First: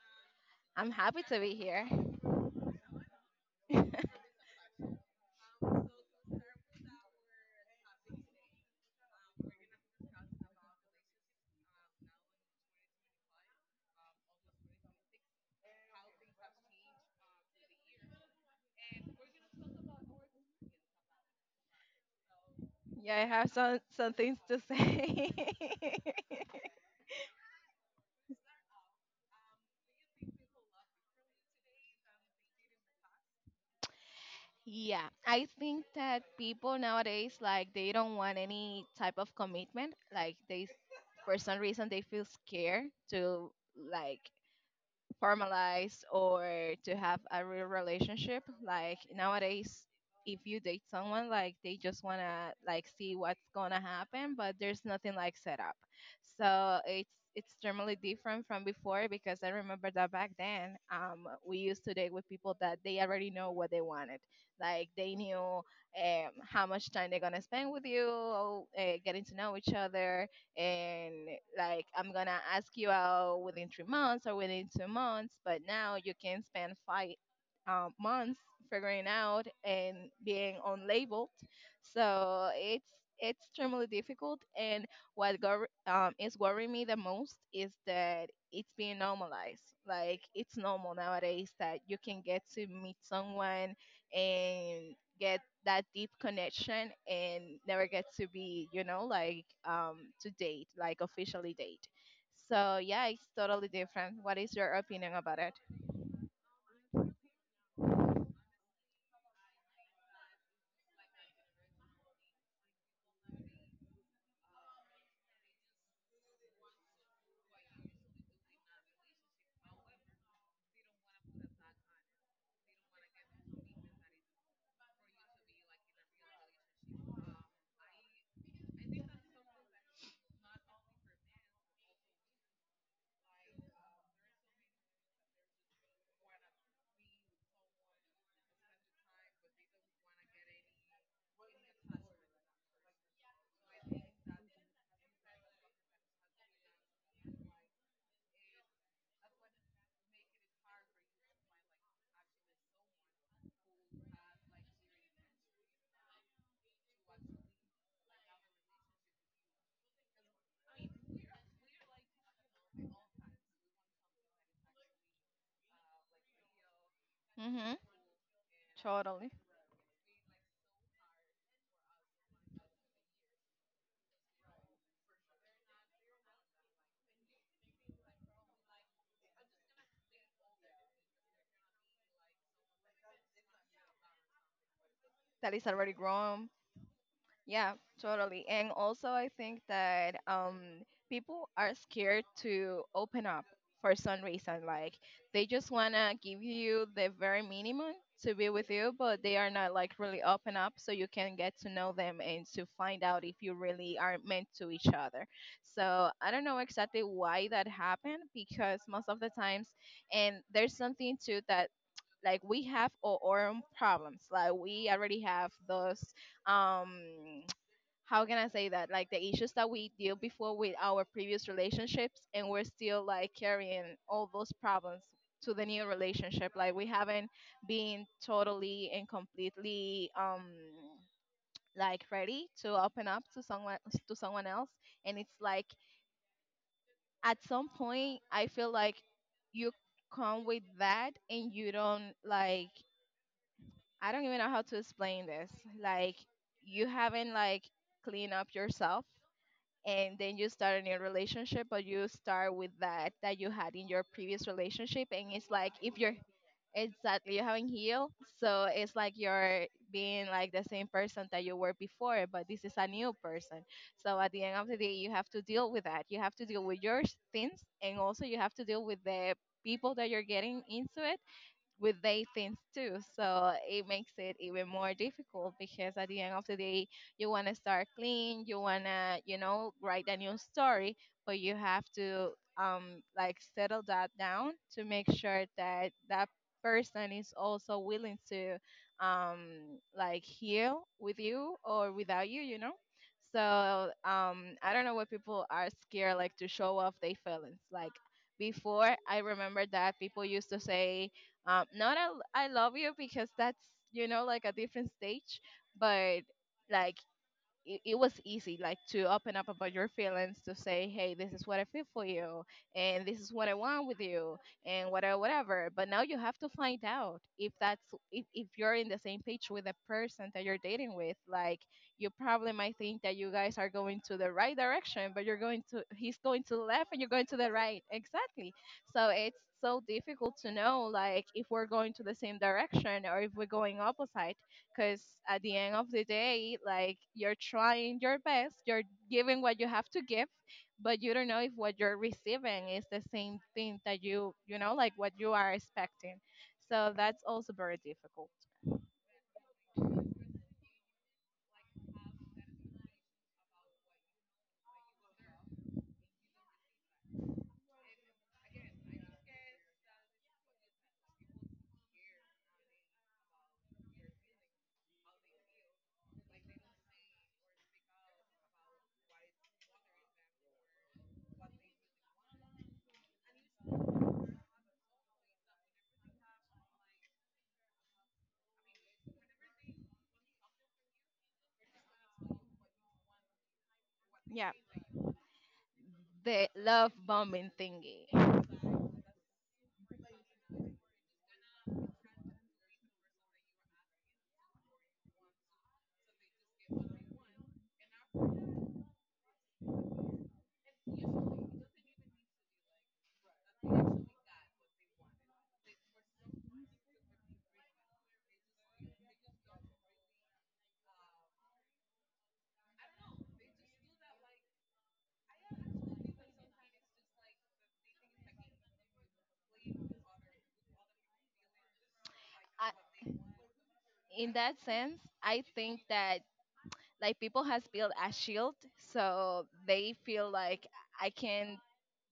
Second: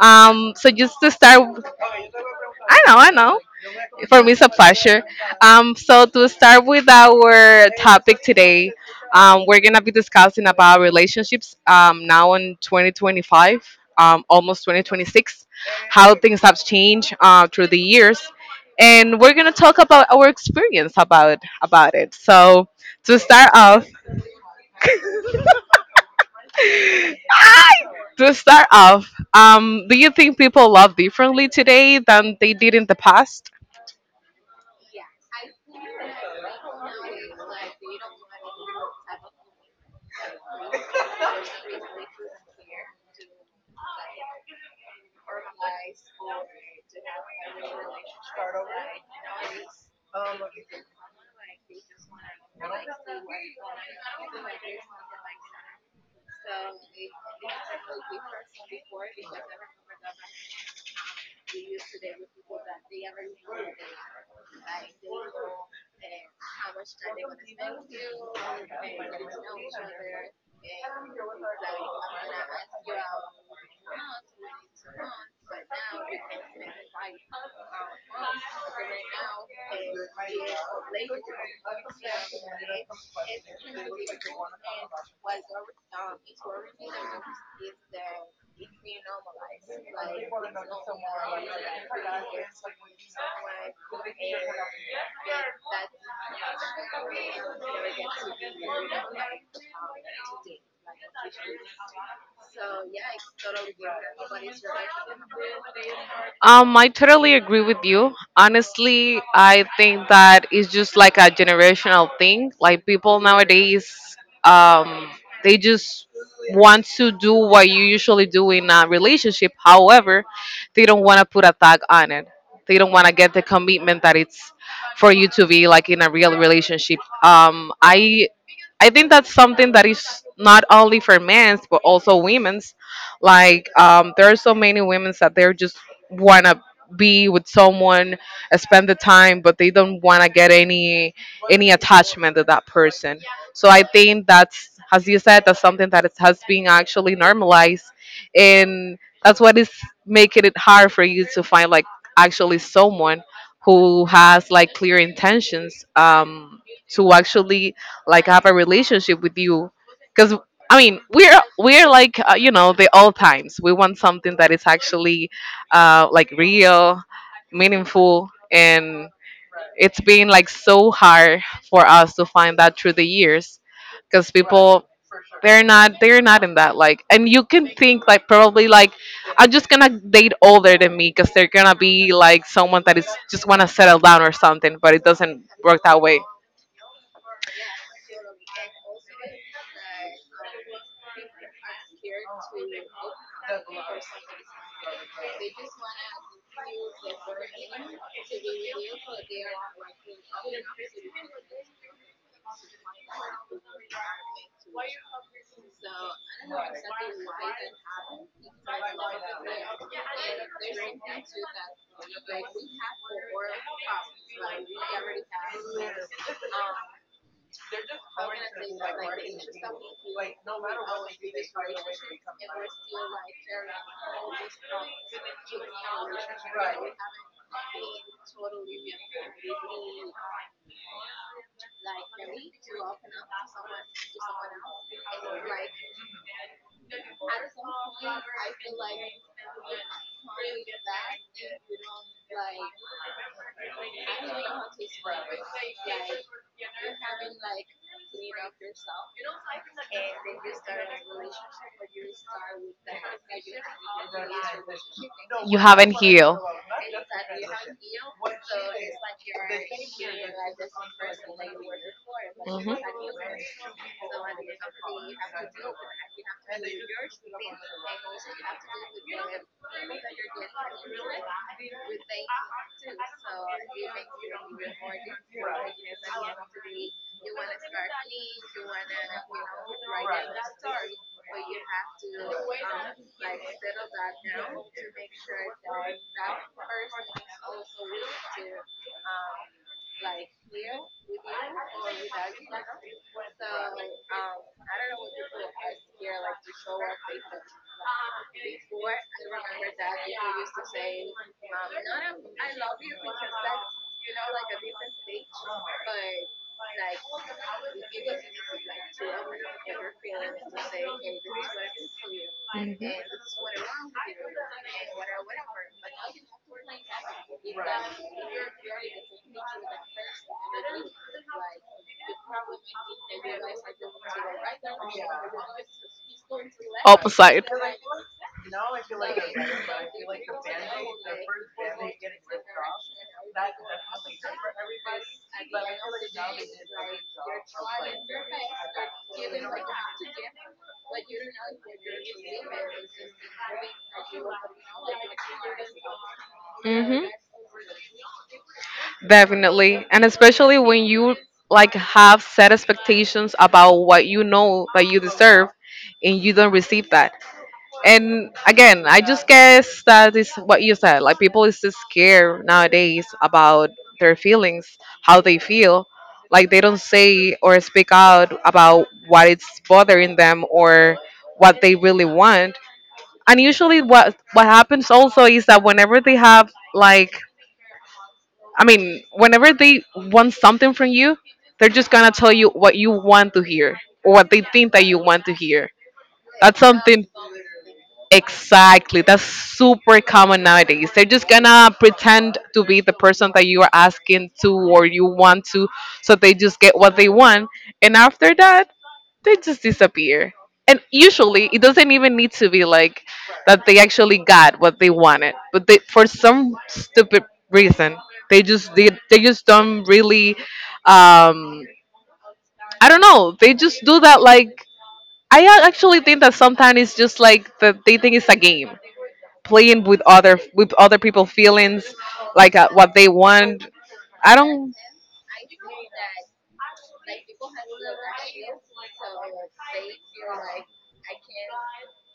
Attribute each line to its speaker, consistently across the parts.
Speaker 1: So
Speaker 2: I'm
Speaker 1: just to
Speaker 2: happy to be
Speaker 1: start,
Speaker 2: here.
Speaker 1: I know, I know. For me, it's a pleasure. So to start with our topic today, we're gonna be discussing about relationships. Now in 2025, almost 2026, how things have changed through the years, and we're gonna talk about our experience about it. So
Speaker 2: Yeah,
Speaker 1: to
Speaker 2: I
Speaker 1: start
Speaker 2: have some
Speaker 1: off,
Speaker 2: some things to say.
Speaker 1: To start off, do you think people love differently today than they did in the past?
Speaker 2: Yeah, I think that people nowadays like they don't want any type of commitment. Like they, for some reason, they feel scared to like formalize or to have a real relationship. Like nowadays, if you date someone, like they just wanna like see what's gonna happen, but there's nothing like set up. So it's extremely different from before because I remember that back then, we used to date with people that they already know what they wanted. Like they knew how much time they're gonna spend with you, getting to know each other, and like I'm gonna ask you out within 3 months or within 2 months, but now you can spend five months figuring out and being unlabeled. So it's extremely difficult. And what is worrying me the most is that it's being normalized. Like it's normal nowadays that you can get to meet someone and get that deep connection and never get to be, like to date, like officially date. So yeah, it's totally different. What is your opinion about it?
Speaker 1: I totally agree with you. Honestly, I think that it's just like a generational thing. Like people nowadays, um, they just want to do what you usually do in a relationship. However, they don't want to put a tag on it. They don't want to get the commitment that it's for you to be like in a real relationship. I think that's something that is not only for men's but also women's like there are so many women's that they're just want to be with someone, spend the time, but they don't want to get any attachment to that person. So I think that's, as you said, that's something that it has been actually normalized, and that's what is making it hard for you to find like actually someone who has like clear intentions to actually like have a relationship with you, because I mean, we're like you know, the old times. We want something that is actually like real,
Speaker 2: Mm-hmm.
Speaker 1: meaningful, and
Speaker 2: Totally.
Speaker 1: it's been like so hard for us to find that through the years because people they're not in that like, and you can think like probably like I'm just gonna date older than me because they're gonna be like someone that is just wanna settle down or something, but it doesn't
Speaker 2: That is
Speaker 1: work
Speaker 2: already
Speaker 1: that way.
Speaker 2: grown. Yeah, totally. And also, I think that people are scared to open up for some reason. Like, they just want to give you the very minimum to be with you, but they are not like really open up so you can get to know them and to find out if you really are meant to each other. So, I don't know exactly why that happened because most of the times, and there's something too that like we have our own problems like we already have those um how can I say that? Like the issues that we deal before with our previous relationships, and we're still like carrying all those problems to the new relationship. Like we haven't been totally and completely like ready to open up to someone else. And it's like at some point, I feel like you come with that, and you don't like. I don't even know how to explain this. Like you haven't like cleaned up yourself, and then you start a new relationship or you start with that that you had in your previous relationship, and it's
Speaker 1: You
Speaker 2: like
Speaker 1: haven't
Speaker 2: if you're
Speaker 1: healed.
Speaker 2: exactly you haven't healed. So it's like you're being like the same person that you were before, but this is a new person. So at the end of the day you have to deal with that, you have to deal with your things, and also you have to deal with the people that you're getting into it with their things too. So it makes it even more difficult because at the end of the day, you want to start clean, you want to, write a new story, but you have to like settle that down to make sure that that person is also willing to um like heal with you or without you, you know. So I don't know what people are scared like to show off their feelings. Like before, I remember that people used to say not I love you because that's like a different stage, but like it was easy like to open up about your feelings, to say, hey, this is what I feel for you
Speaker 1: Hmm.
Speaker 2: and this is what I want with you, and whatever whatever. But now you have to find out if that's if you're in the same page with the person that you're dating with. Like you probably might think that you guys are going to the right direction, but you're going to he's going to the left and you're going to
Speaker 1: Opposite.
Speaker 2: the right, exactly. So it's so difficult to know like if we're going to the same direction or if we're going opposite, because at the end of the day, like, you're trying your best, you're giving what you have to give, but you don't know if what you're receiving is the same thing that you know like what you are expecting. So
Speaker 1: Hmm.
Speaker 2: that's also very difficult.
Speaker 1: Definitely. And especially when you like have set expectations about what you know that you deserve and you don't receive that. And again, I just guess that is what you said. Like people is just scared nowadays about their feelings, how they feel. Like they don't say or speak out about what is bothering them or what they really want. And usually what happens also is that whenever they have like I mean, whenever they want something from you, they're just gonna tell you what you want to hear or what they
Speaker 2: Yeah,
Speaker 1: think that you want to hear.
Speaker 2: the
Speaker 1: That's
Speaker 2: love
Speaker 1: something.
Speaker 2: bombing thingy.
Speaker 1: Exactly. That's super common nowadays. They're just gonna pretend to be the person that you are asking to or you want to, so they just get what they want. And after that, they just disappear. And usually, it doesn't even need to be like that they actually got what they wanted, but they, for some stupid reason, they just they just don't really. Um, I don't know. They just do that like I actually think that sometimes it's just like that they think it's a game playing with other people' feelings, like
Speaker 2: I,
Speaker 1: what they want. I
Speaker 2: in that
Speaker 1: don't,
Speaker 2: sense, I think that like people has built a shield, so they feel like I can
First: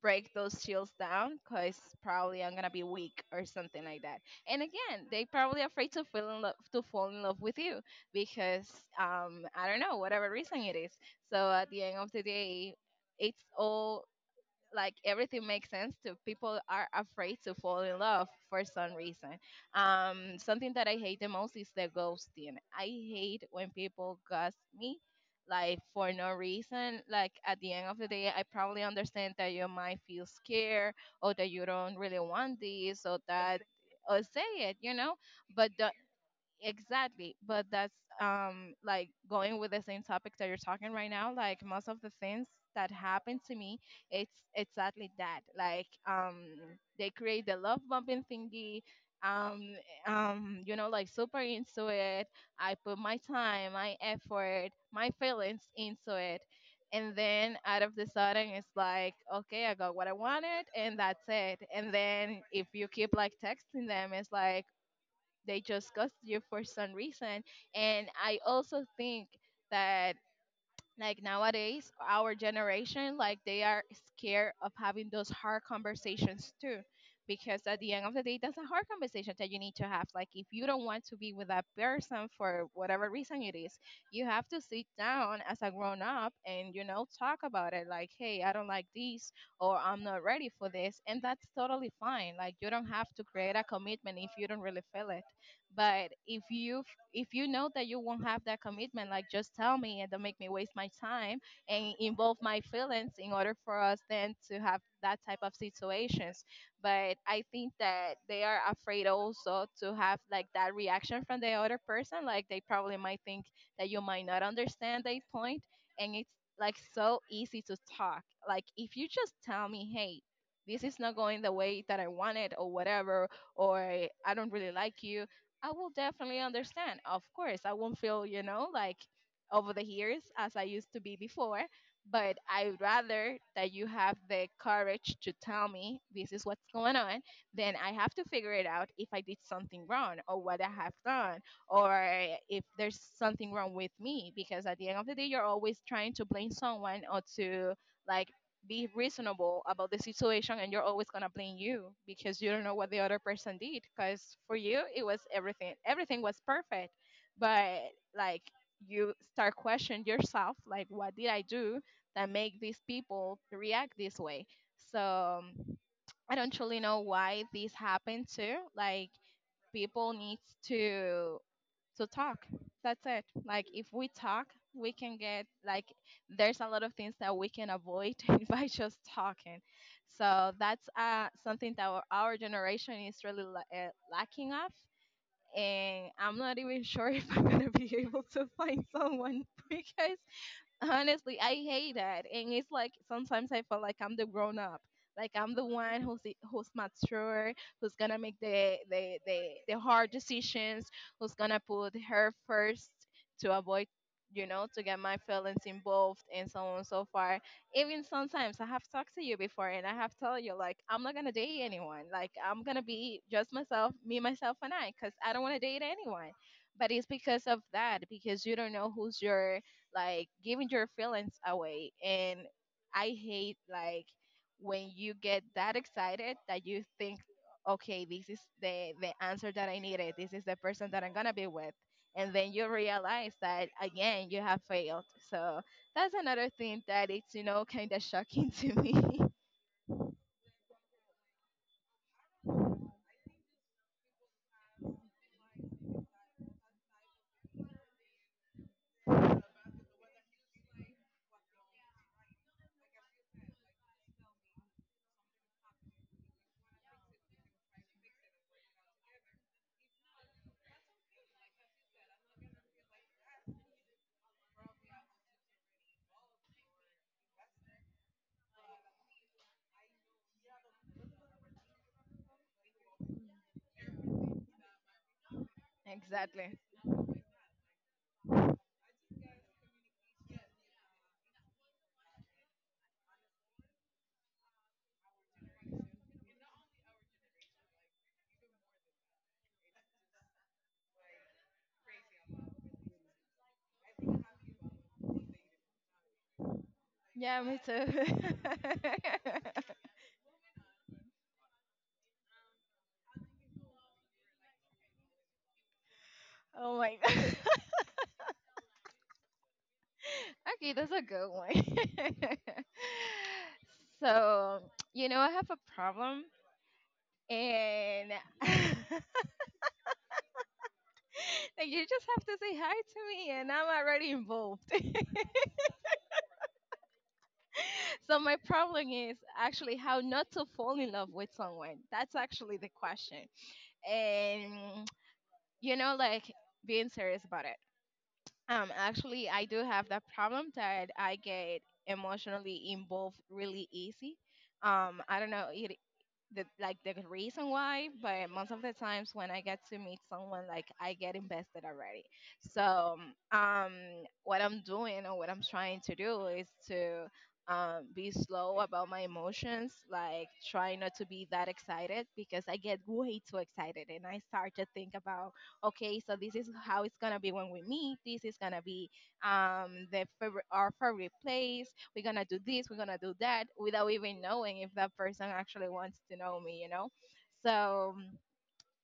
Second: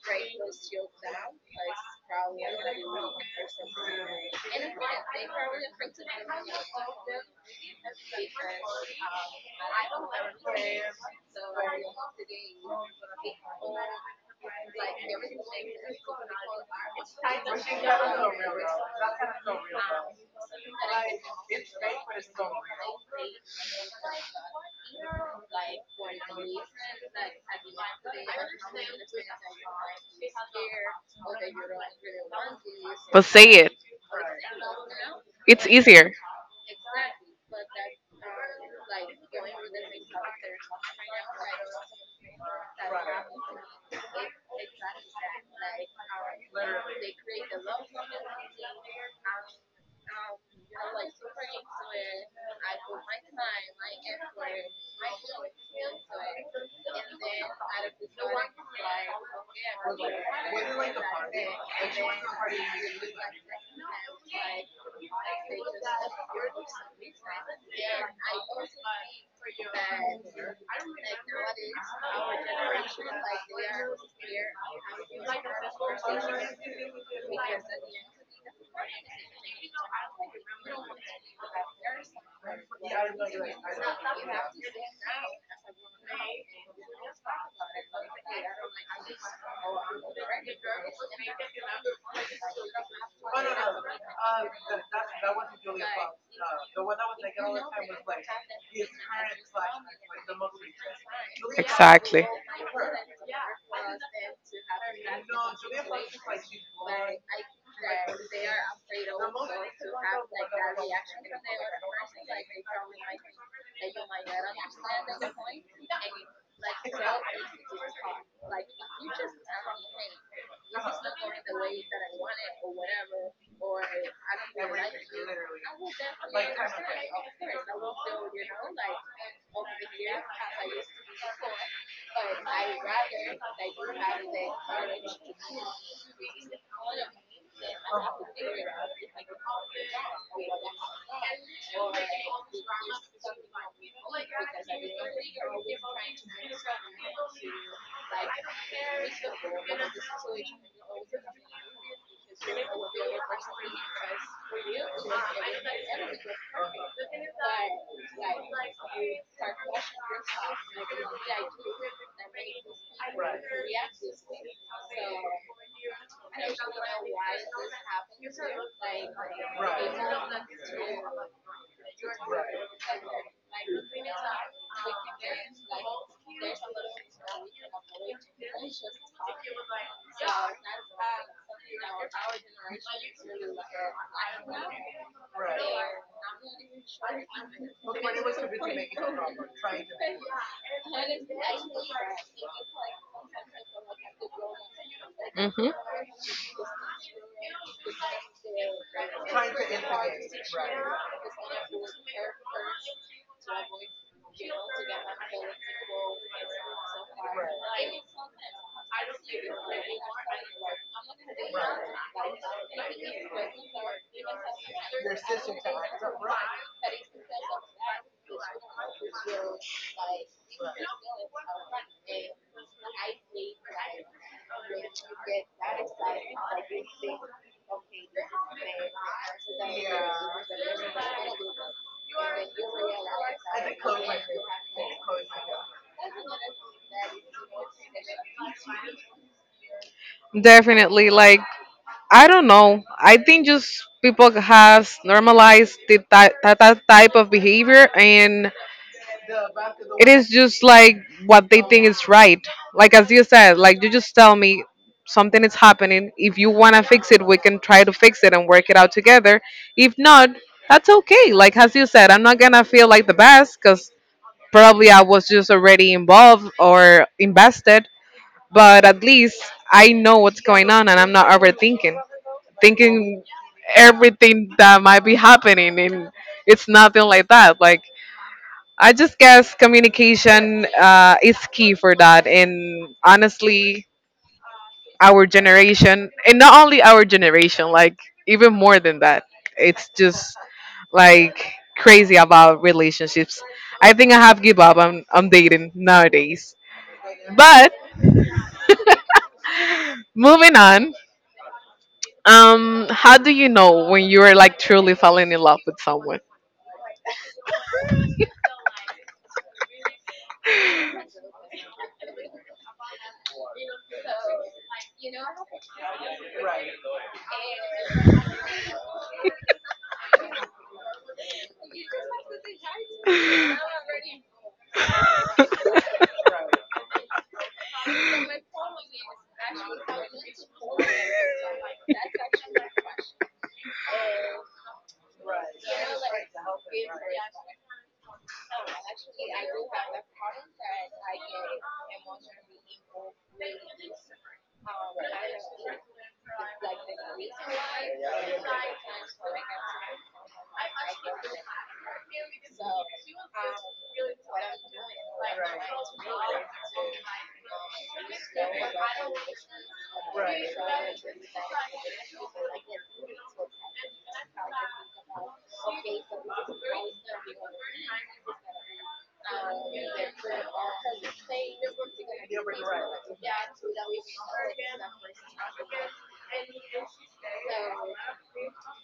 Speaker 2: break those shields down because probably I'm gonna be weak or something like that. And again, they probably afraid to fall in love with you because I don't know whatever reason it is. So at the end of the day, it's all like everything makes sense to people are afraid to fall in love for some reason. Something that I hate the most is the ghosting. I hate when people ghost me like for no reason. Like at the end of the day, I probably understand that you might feel scared or that you don't really want this or
Speaker 1: but say
Speaker 2: that,
Speaker 1: it.
Speaker 2: or say it.
Speaker 1: It's
Speaker 2: but the,
Speaker 1: easier.
Speaker 2: Exactly, but that's like going with the same topic that you're talking right now. Like most of the things that happened to me, it's exactly that. Like they create the love bumping thingy. Um, like super into it. I put my time, my effort, my feelings into it, and then out of the sudden, it's like, okay, I got what I wanted, and that's it. And then if you keep like texting them, it's like they just ghost you for some reason. And I also think that like nowadays our generation like they are scared of having those hard conversations too, because at the end of the day, that's a hard conversation that you need to have. Like if you don't want to be with that person for whatever reason it is, you have to sit down as a grown up and talk about it, like, hey, I don't like this, or I'm not ready for this, and that's totally fine. Like you don't have to create a commitment if you don't really feel it. But if you know that you won't have that commitment, like, just tell me and don't make me waste my time and
Speaker 1: Exactly.
Speaker 2: involve my feelings in order for us then to have that type of situations. But I think that they are afraid also to have like that reaction from the other person. Like they probably might think that you might not understand their point, and it's like so easy to talk. Like if you just tell me, hey, this is not going the way that I want it or whatever, or I don't really like you, I will definitely understand. Of course, I won't feel, like over the years as I used to be before, but I'd rather that you have the courage to tell me this is what's going on. Then I have to figure it out if I did something wrong or what I have done, or if there's something wrong with me, because at the end of the day, you're always trying to blame someone or to like be reasonable about the situation, and you're always going to blame you because you don't know what the other person did, because for you it was everything was perfect. But like you start questioning yourself like what did I do that make these people react this way. So I don't truly know why this happened too. Like people needs to talk. That's it. Like if we talk, we can get like there's a lot of things that we can avoid by just talking. So that's something that our generation is really lacking of. And I'm not even sure if I'm gonna be able to find someone because honestly, I hate that. And it's like sometimes I feel like I'm the grown up. Like I'm the
Speaker 1: Hmm.
Speaker 2: one who's mature, who's gonna make the hard decisions, who's gonna put her first to avoid to get my feelings involved and so on and so far. Even sometimes I have talked to you before and I have told you, like, I'm not gonna date anyone. Like I'm gonna be just myself, me, myself and I, because I don't wanna date anyone. But it's because of that, because you don't know who's your like giving your feelings away. And I hate like when you get that excited that you think, okay, this is the answer that I needed. This is the person that I'm gonna be with. And then you realize that again you have failed. So that's another thing that it's kind of shocking to me.
Speaker 1: Definitely. Like, I don't know. I think just people have normalized that type of behavior, and it is just like what they think is right. Like, as you said, like, you just tell me something is happening. If you want to fix it, we can try to fix it and work it out together. If not, that's okay. Like, as you said, I'm not going to feel like the best because probably I was just already involved or invested, but at least I know what's going on and I'm not overthinking, thinking everything that might be happening, and
Speaker 2: Exactly.
Speaker 1: it's nothing like that. Like I just guess communication is key for that, and honestly, our generation, and not only our generation, like even more than that, it's just like crazy about relationships. I think I have give up on dating nowadays.
Speaker 2: Yeah, me
Speaker 1: But
Speaker 2: too.
Speaker 1: moving on, how do you know when you are like truly falling in love with someone?
Speaker 2: Oh my god. Okay, that's a good one. so, you know, I have a problem, and like you just have to say hi to me and I'm already involved. So my problem is actually how not to fall in love with someone. That's actually the question. And you know, like being serious about it. Actually I do have that problem that I get emotionally involved really easy. I don't know the reason why, but most of the times when I get to meet someone, like I get invested already. So um, what I'm doing or what I'm trying to do is to be slow about my emotions, like try not to be that excited because I get way too excited and I start to think about, okay, so this is how it's gonna be when we meet. This is gonna be the favorite, our favorite place. We're gonna do this. We're gonna do that without even knowing if that person actually wants to know me. You know, so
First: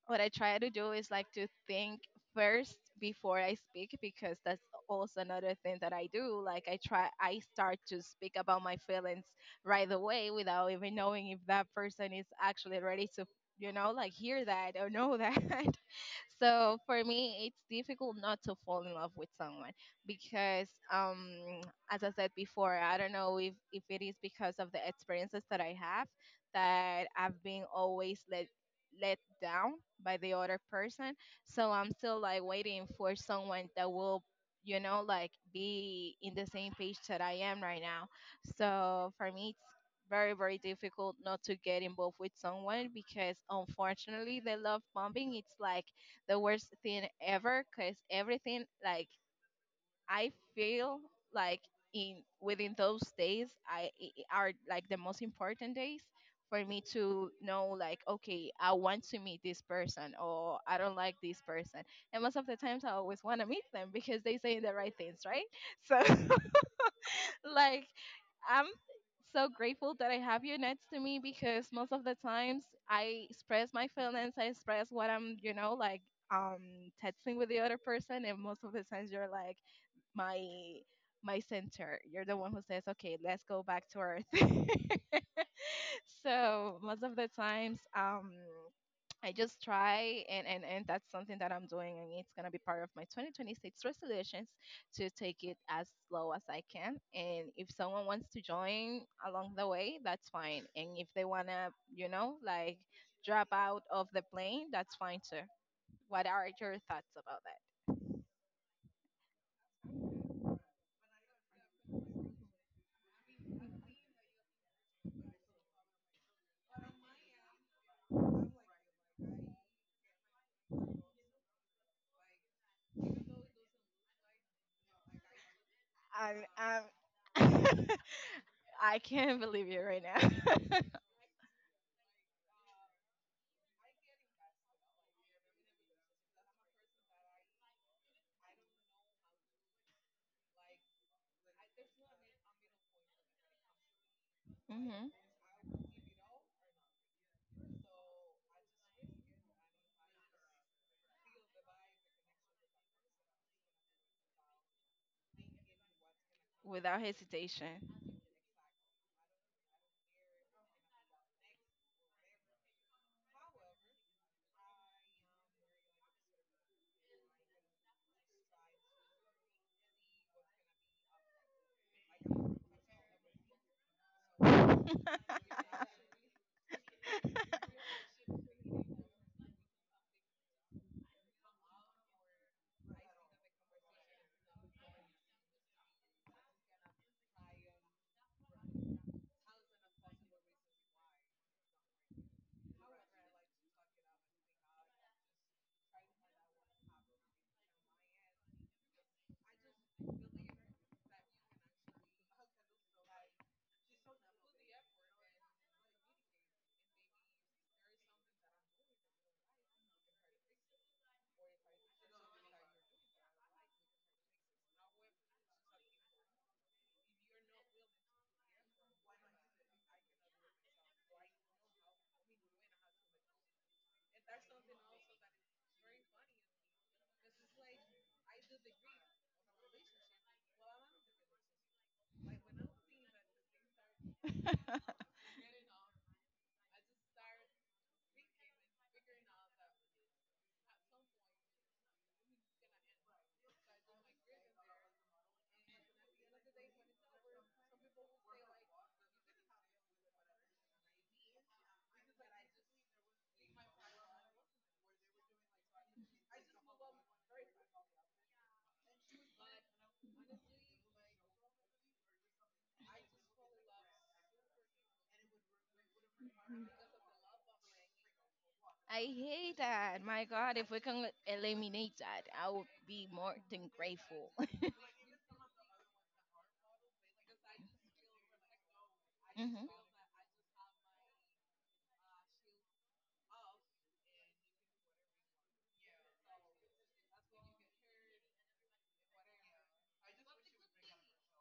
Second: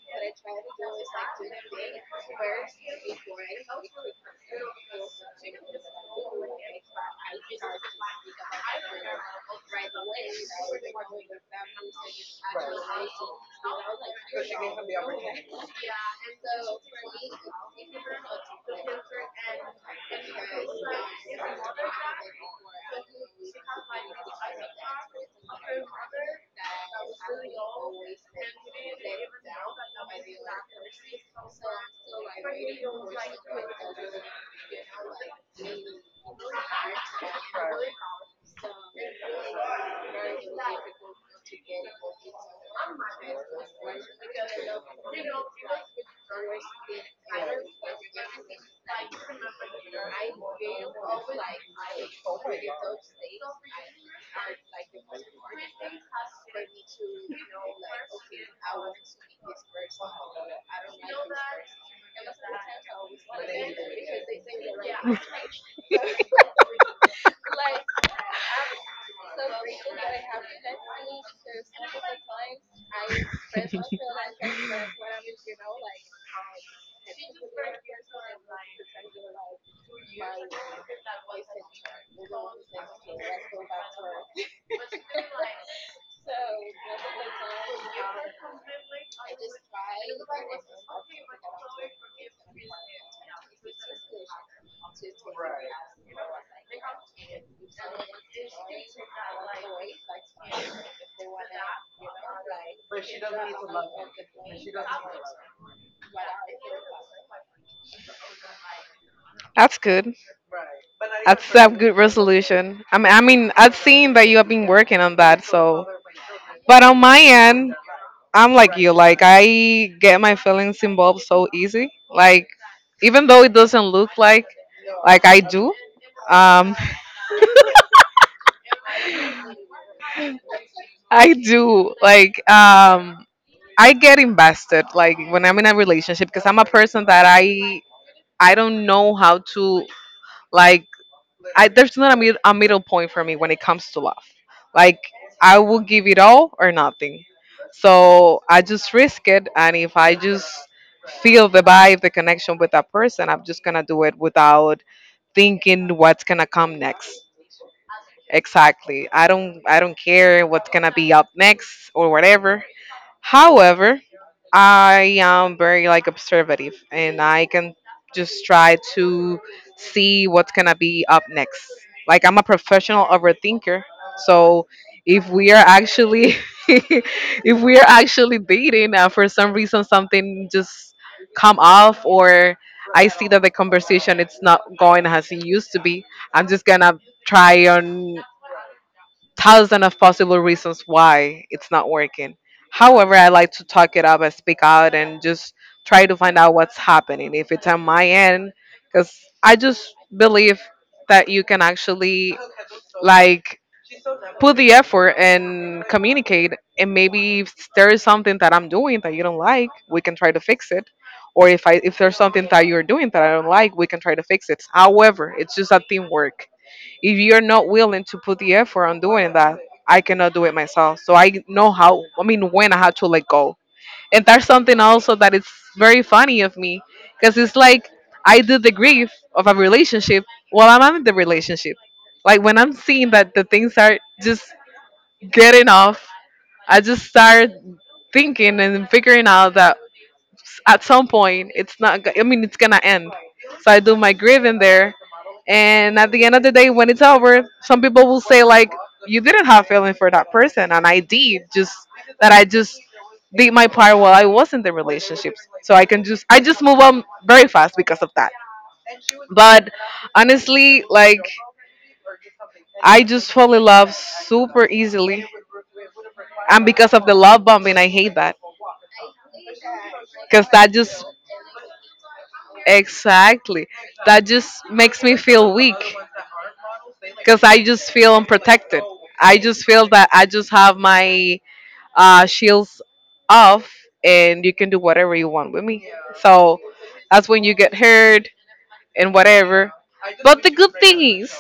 Speaker 2: what I try to do is like to think first before I speak because that's also another thing that I do. Like I start to speak about my feelings right away without even knowing if that person is actually ready to, you know, like hear that or know that. So for me it's difficult not to fall in love with someone because as I said before, I don't know if it is because of the experiences that I have, that I've been always let down by the other person. So I'm still like waiting for someone that will, you know, like be in the same page that I am right now. So for me, it's very, very difficult not to get involved with someone because, unfortunately, the love bombing, it's like the worst thing ever because everything, like I feel like in within those days, are like the most important days for me to know, like okay, I want to meet this person or I don't like this person. And most of the times I always want to meet them because they say the right things, right? So like I'm so grateful that I have you next to me because most of the times I express my feelings, I express what I'm, you know, like texting with the other person. And most of the times you're like my my center. You're the one who says, "Okay, let's go back to earth." So most of the times, I just try, and that's something that I'm doing, and it's gonna be part of my 2026 resolutions to take it as slow as I can. And if someone wants to join along the way, that's fine. And if they wanna, you know, like drop out of the plane, that's fine too. What are your thoughts about
Speaker 1: That's good. That's a good resolution. I mean, I've seen that you have been working on that. So, but on my end, I'm like you. Like I get my feelings involved so easy. Like even though it doesn't look like I do, um,
Speaker 2: I'm I can't believe it right now.
Speaker 1: I do. Like I get invested like when I'm in a relationship because I'm a person that I don't know how to like I there's not a, mid, a middle point for me when it comes to love. Like
Speaker 2: Hmm.
Speaker 1: I will give it all or nothing. So I just risk it and if I just feel the vibe, the connection with that person, I'm just going to do it without thinking what's going to come
Speaker 2: Without
Speaker 1: next.
Speaker 2: hesitation.
Speaker 1: Exactly. I don't care what's going to be up next or whatever. However, I am very like observative and I can just try to see what's gonna be up next. Like I'm a professional overthinker. So
Speaker 2: I
Speaker 1: if we are actually if we are actually dating and for some reason something just come off or I see that the conversation it's not going as it used to be, I'm just gonna try on thousands of possible reasons why it's not working. However, I like to talk it up and speak out and just try to find out what's happening if it's on my end because I just believe that you can actually like put the effort and communicate and maybe if there is something that I'm doing that you don't like, we can try to fix it. Or if I if there's something that you're doing that I don't like, we can try to fix it. However, it's just a teamwork. If you're not willing to put the effort on doing that, I cannot do it myself. So I know how, I mean, when I had to let go. And that's something also that is very funny of me because it's like I did the grief of a relationship while I'm in the relationship. Like when I'm seeing that the things are just getting off, I just start thinking and figuring out that at some point it's not go- I mean, it's gonna end, so I do my grieving there, and at the end of the day when it's over, some people will say like you didn't have feeling for that person, and I did just that. I just did my part while I was in the relationships. So I can just I just move on very fast because of that. But honestly, like I just fall in love super easily, and because of the love bombing, I hate that
Speaker 2: hate that. My
Speaker 1: because
Speaker 2: God, if
Speaker 1: that
Speaker 2: we
Speaker 1: just
Speaker 2: can eliminate that, I would be more
Speaker 1: exactly
Speaker 2: than
Speaker 1: that
Speaker 2: grateful.
Speaker 1: just makes me feel weak because I just feel unprotected. I just
Speaker 2: Hmm.
Speaker 1: feel that I just have my shields off and you can do whatever you want with me. So that's when you get hurt and whatever. But the good thing is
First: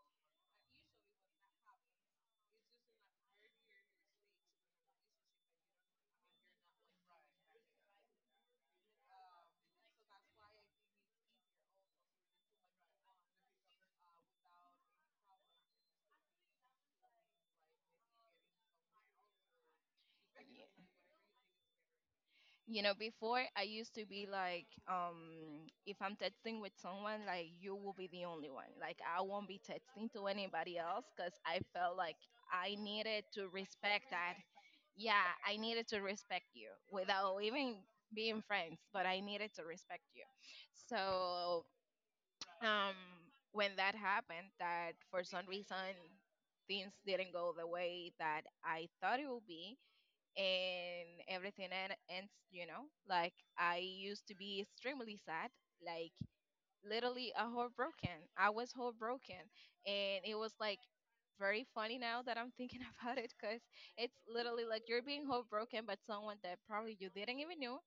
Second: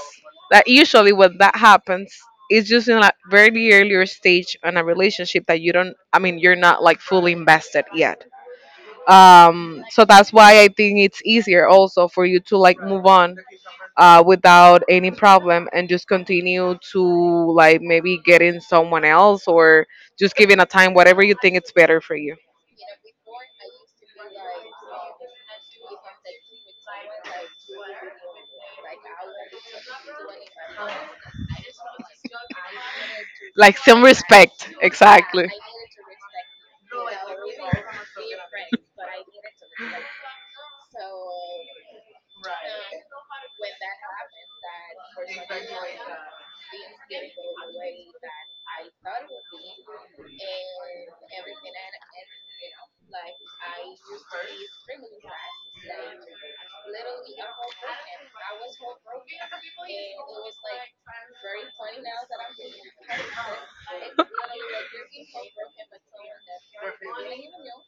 Speaker 1: that usually when that happens, it's just in a very earlier stage in a relationship that you don't, I mean, you're not like fully invested yet. So that's why I think it's easier also for you to like move on without any problem and just continue to like maybe getting someone else or just giving a time whatever you think it's better for you.
Speaker 2: You know, before I used to be like, if I'm texting with someone, like you will be the only one, like I won't be texting to anybody else because I felt like I needed to
Speaker 1: Like some
Speaker 2: respect that.
Speaker 1: respect,
Speaker 2: Yeah,
Speaker 1: exactly.
Speaker 2: I needed to respect you without even being friends, but I needed to respect you. So um when that happened, that for some reason things didn't go the way that I thought it would be, and everything and ends, you know, like I used to be extremely sad, like literally a heartbroken, I was heartbroken. And it was like very funny now that I'm thinking about it, because it's literally like you're being heartbroken by someone that probably you didn't even know,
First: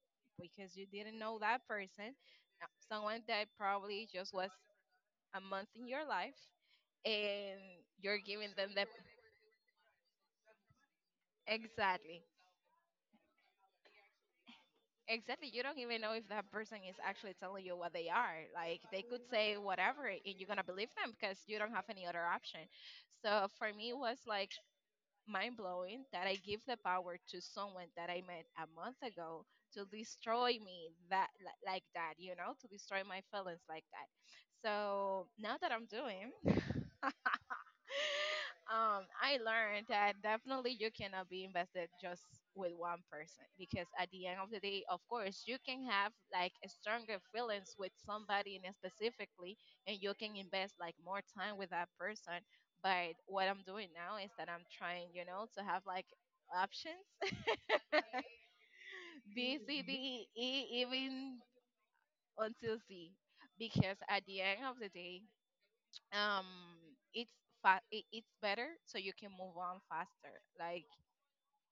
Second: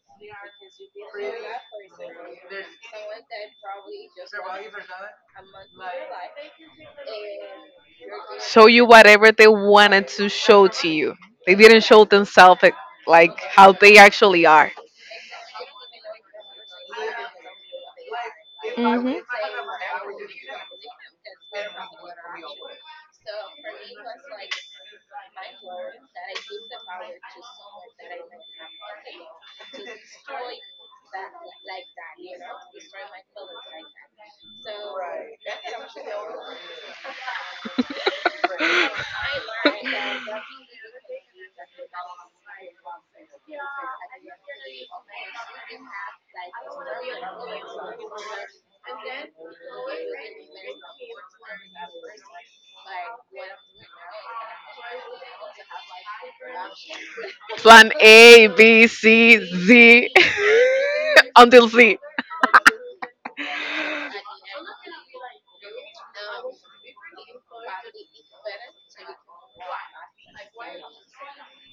Speaker 2: because you didn't know that person. Uh, someone that probably just was a month in your life, and you're giving
Speaker 1: Show
Speaker 2: them
Speaker 1: you
Speaker 2: that.
Speaker 1: whatever they wanted to show to you. They didn't show
Speaker 2: Exactly.
Speaker 1: themselves, like how they actually are.
Speaker 2: Exactly. You don't even know if that person is actually telling you what they are. Like they could say whatever and you're gonna believe them because you don't have any other option. So for me it was like mind blowing that I give the power to someone that I met a month ago to destroy me like that, you know, to destroy my feelings like that. So now that I'm doing, I learned that definitely you cannot be invested just with one person because at the end of the day, of course, you can have like a stronger feelings with somebody and specifically, and you can invest like more time with that person. But what I'm doing now is that I'm trying, you know, to have like options.
Speaker 1: Plan A, B, C,
Speaker 2: B, C, D,
Speaker 1: Z,
Speaker 2: E, E, even
Speaker 1: until Z.
Speaker 2: until Z, because at the end of the day, um, it's it's better so you can move on faster. Like,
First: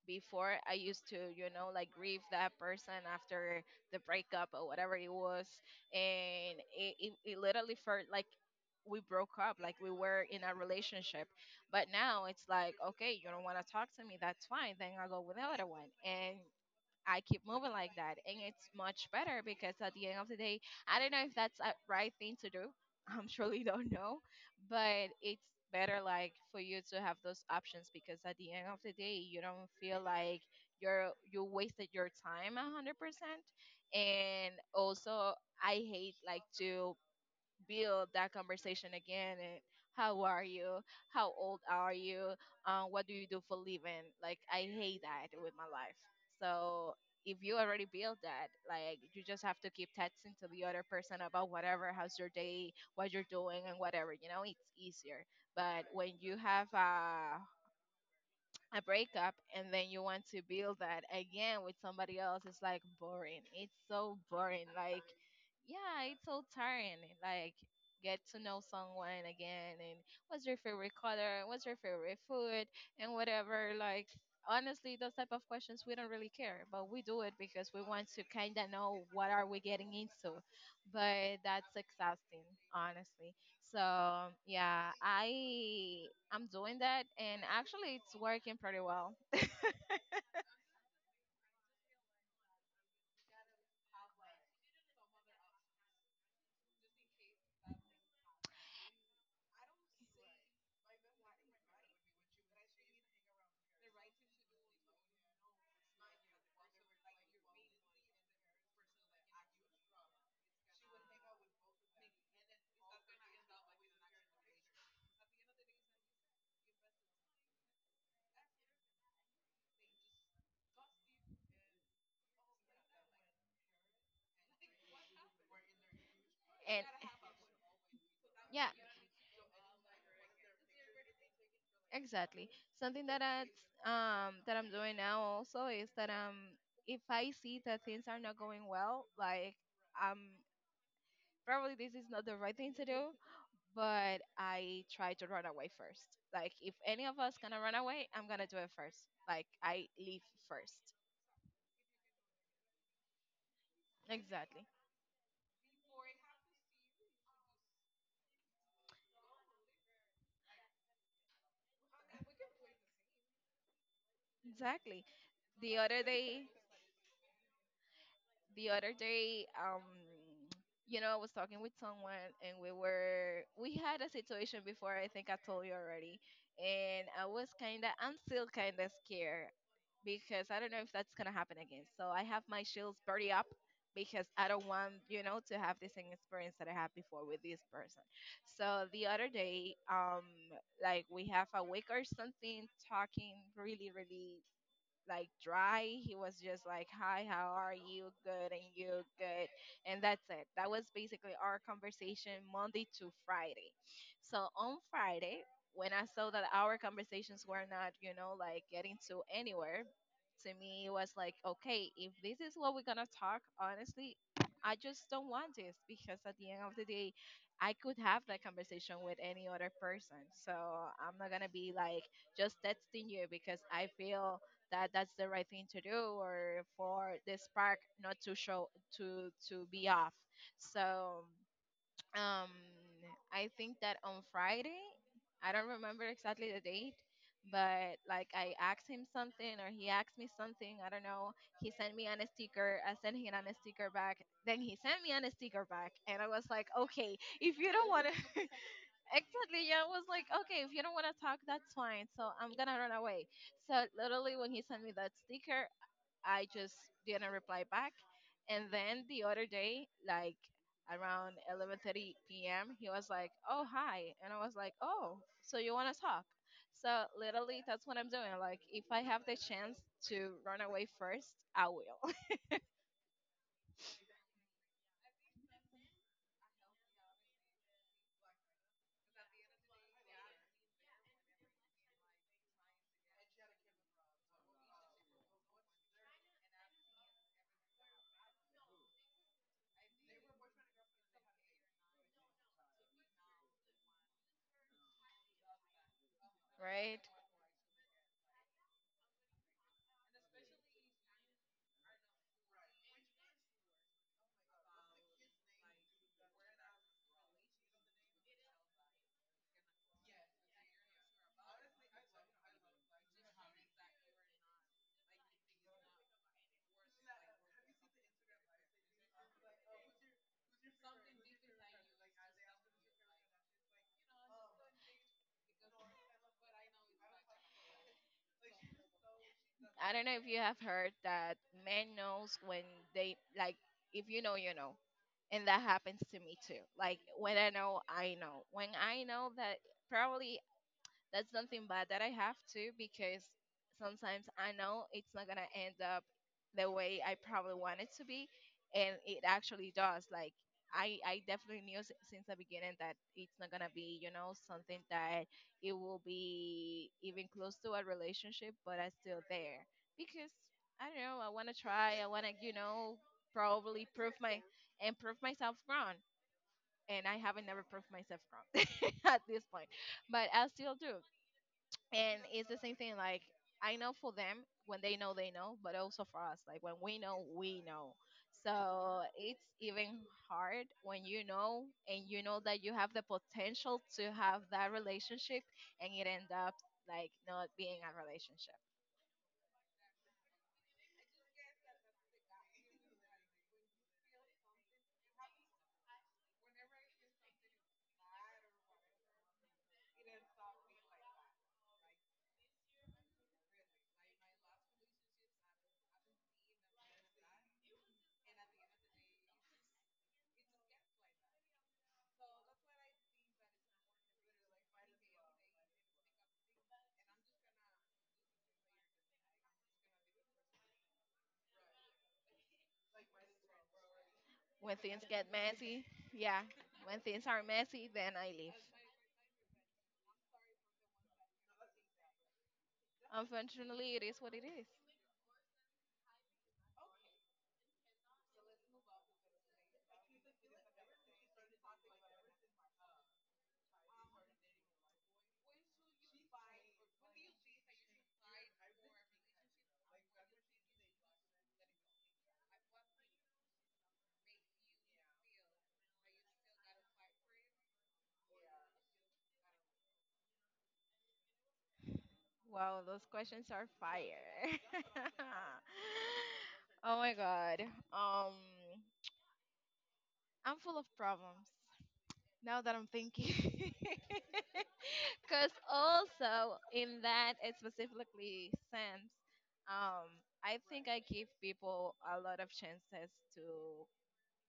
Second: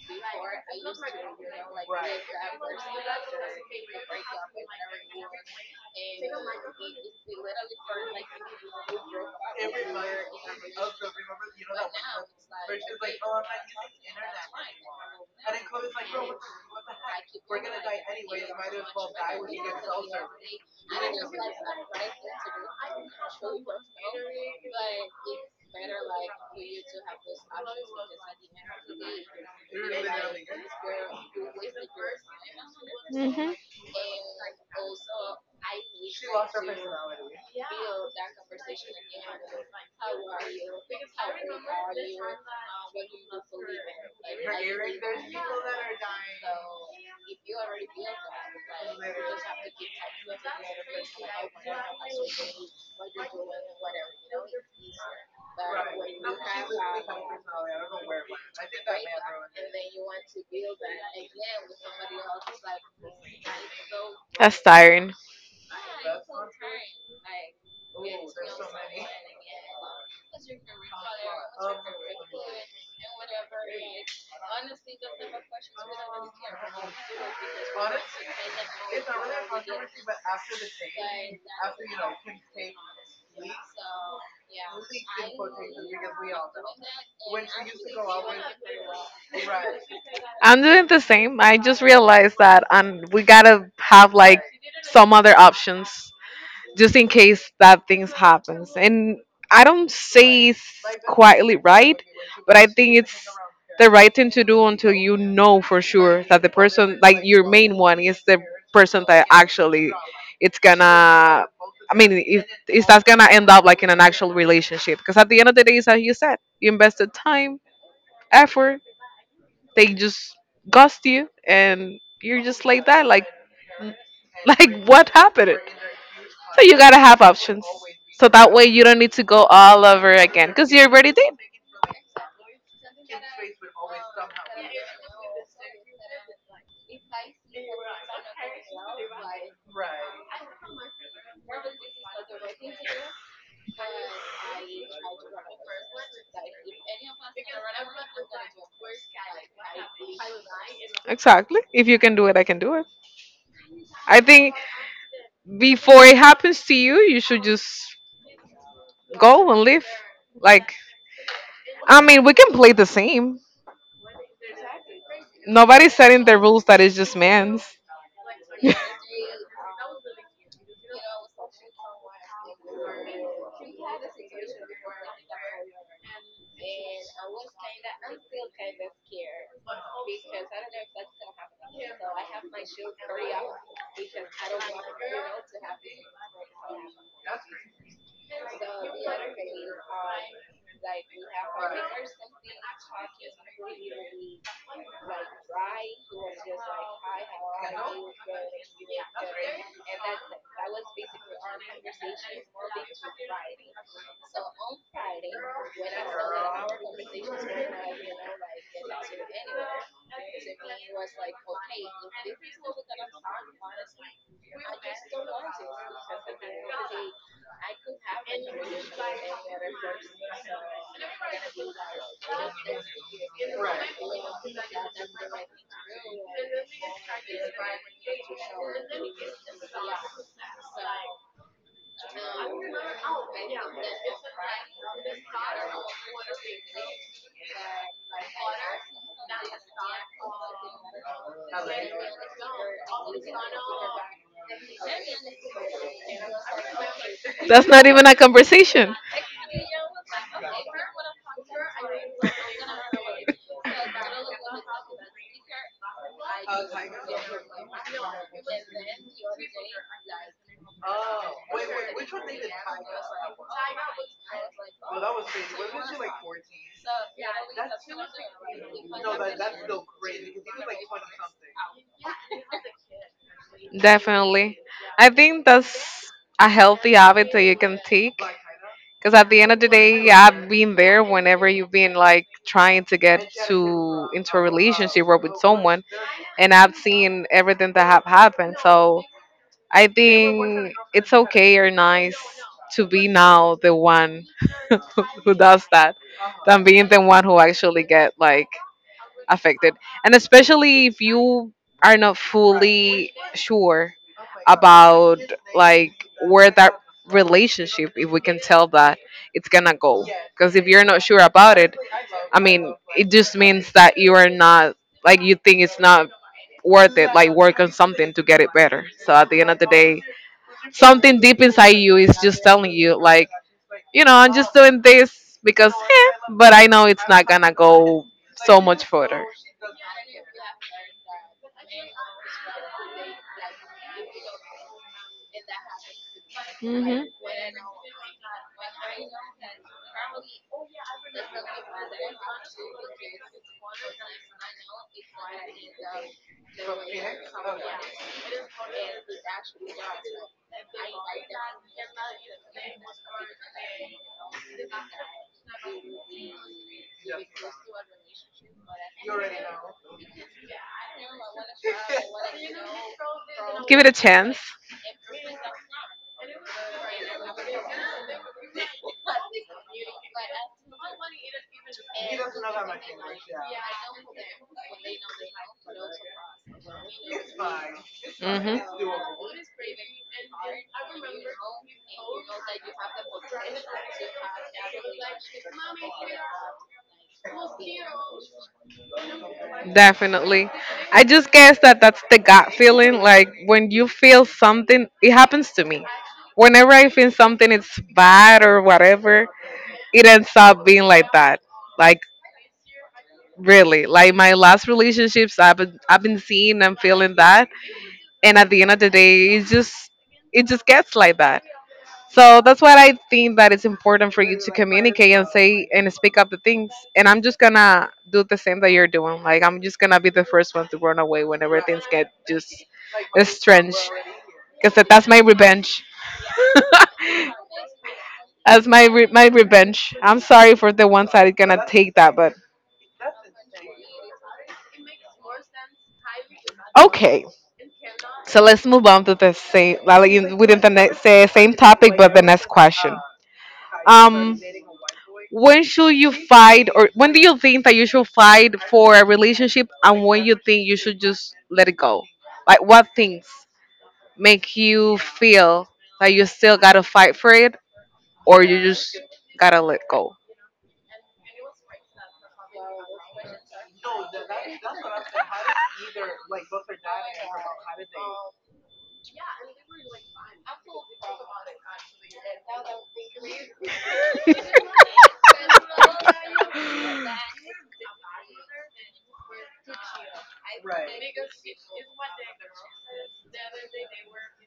Speaker 2: before I used to, you know, like grieve that person after the breakup or whatever it was, and it literally felt like we broke up, like we were in a relationship. But now it's like, okay, you don't want to talk to me, that's fine. Then I'll go with the other one, and I keep moving like that. And it's much better because at the end of the day, I don't know if that's a right thing to do. I'm surely don't know, but it's better like for you to have those options because at the end of the day, you don't feel like you wasted your time 100%. And also, I hate like to build that conversation again and how are you, how old are you, what do you do for living. Like I hate that with my life. So if you already build that, like you just have to keep texting to the other person about whatever, how's your day, what you're doing, and whatever, you know, it's easier. But when you have a breakup and then you want to build that again with somebody else, it's like boring, it's so
Speaker 1: That's
Speaker 2: boring. Like
Speaker 1: tiring.
Speaker 2: yeah, it's so tiring. Like get to know someone again and what's your favorite color, what's your favorite food, and whatever. Like honestly, those type of questions we don't really care, but we do it because we want to kind of know what are we getting into. But that's exhausting, honestly. So yeah, I I'm doing that, and actually, it's working pretty well.
Speaker 1: I'm doing the same. I just realized that we gotta have like some other options. Just in case that things happens. And I don't say it's quietly right, but I think it's the right thing to do until you know for sure that the person, like your main one, is the person that actually it's gonna. I mean, if that's gonna end up like in an actual relationship, because at the end of the day, it's as you said, you invested time, effort, they just ghost you, and you're just like that. Like, n- like what happened? So you
Speaker 2: And
Speaker 1: gotta have options. So that way
Speaker 2: yeah,
Speaker 1: you don't need to go all over again because you already did.
Speaker 2: exactly. Something that I, that I'm doing now also, is that if I see that things are not going well, like um probably this is not the right thing to do, but I try to run away first. Like if any of us gonna run away, I'm gonna do it first. Like I leave first.
Speaker 1: Exactly. If you can do it, I can do it. I think
Speaker 2: Exactly.
Speaker 1: before it happens to you, you should just go and leave. Like, I mean, we can play the same.
Speaker 2: Exactly. The
Speaker 1: Nobody's
Speaker 2: other
Speaker 1: setting the
Speaker 2: day,
Speaker 1: rules that is just man's.
Speaker 2: the other day, you know, I was talking with someone and we had a situation before, I think I told you already, and I was kind of, I'm still kind of scared because I don't know if that's gonna happen again, so I have my shields pretty up because I don't want, you know, to have the same experience that I had before with this person. So the other day, like we have a week or something talking really, really like dry. He was just like, "Hi, how are you? Good, and you good?" And that's it. That was basically our conversation Monday to Friday. So on Friday, when I saw that our conversations were not, you know, like getting to anywhere, to me it was like, "Okay, if this is what we're gonna talk, honestly." I just don't want this because at the end of the day, I could have that conversation with any other person. So I'm not gonna be like just texting you because I feel that that's the right thing to do or for the spark not to be off. So um I think that on Friday, I don't remember exactly the date, but like I asked him something or he asked me something, I don't know. He sent me an sticker, I sent him an sticker back, then he sent me an sticker back and I was like, okay, if
Speaker 1: That's
Speaker 2: you don't
Speaker 1: not
Speaker 2: want
Speaker 1: even a
Speaker 2: to.
Speaker 1: conversation.
Speaker 2: Exactly. Yeah, I was like, okay, if you don't want to talk, that's fine. So I'm gonna run away. So literally, when he sent me that sticker, I just didn't reply back. And then the other day, like around 11:30 p.m., he was like, "Oh, hi," and I was like, "Oh, so you want to talk?" So literally, that's what I'm doing. Like, if I have the chance to run away first, I will.
Speaker 1: Definitely. I think that's a healthy habit that you can take. Because at the end of the day, yeah, I've been there whenever you've been like trying to get to into a relationship or with someone, and I've seen everything that have happened. So I think it's okay or nice to be now the one who does that than being
Speaker 2: Right?
Speaker 1: the one who actually get like affected, and especially if you are not fully sure about like where that relationship, if we can tell that it's gonna go. Because if you're not sure about it, I mean, it just means that you are not, like, you think it's not worth it, like, work on something to get it better. So at the end of the day, something deep inside you is just telling you like, you know, I'm just doing this because, but I know it's not gonna go so much further.
Speaker 2: I don't know if you have heard that men knows when they like, if you know you know. And that happens to me too. Like when I know I know. When I know that probably that's something bad that I have to because sometimes I know it's not gonna end up the way I probably want it to be, and it actually does. Like I definitely knew since the beginning that it's not gonna be, something that it will be even close to a relationship, but I'm still there because I don't know. I want to try. I want to,
Speaker 1: Give it
Speaker 2: probably
Speaker 1: a
Speaker 2: prove my
Speaker 1: chance.
Speaker 2: and prove myself wrong. And I haven't never proved myself wrong at this point, but I still do, and it's the same thing. Like I know for them when they know they know, but also for us, like when we know we know. So it's even hard when you know, and you know that you have the potential to have that relationship, and it end up like not being a relationship.
Speaker 1: Definitely. I just guess that that's the gut feeling. Like when you feel something, it happens to me. Whenever I feel something, it's bad or whatever, it ends up being like that. Like really, like my last relationships, I've been seeing and feeling that, and at the end of the day, it just gets like that. So that's why I think that it's important for you to communicate and say and speak up the things. And I'm just gonna do the same that you're doing. Like I'm just gonna be the first one to run away whenever things get just strange. Cause
Speaker 2: When things
Speaker 1: that's my
Speaker 2: get messy.
Speaker 1: revenge.
Speaker 2: Yeah, when things are messy then I leave.
Speaker 1: That's my my revenge. I'm sorry for the one side gonna take that, but
Speaker 2: Unfortunately it is what it is.
Speaker 1: okay. So let's move on to the same like within the next, say, same topic, but the next question. Um, when should you fight, or when do you think that you should fight for a relationship, and when you think you should just let it go? Like, what things make you feel that you still gotta fight for it, or you just gotta let go?
Speaker 2: Wow, those questions are fire. Oh my god. um I'm full of problems now that I'm thinking. Because also in that specifically sense, um, I think I give people a lot of chances to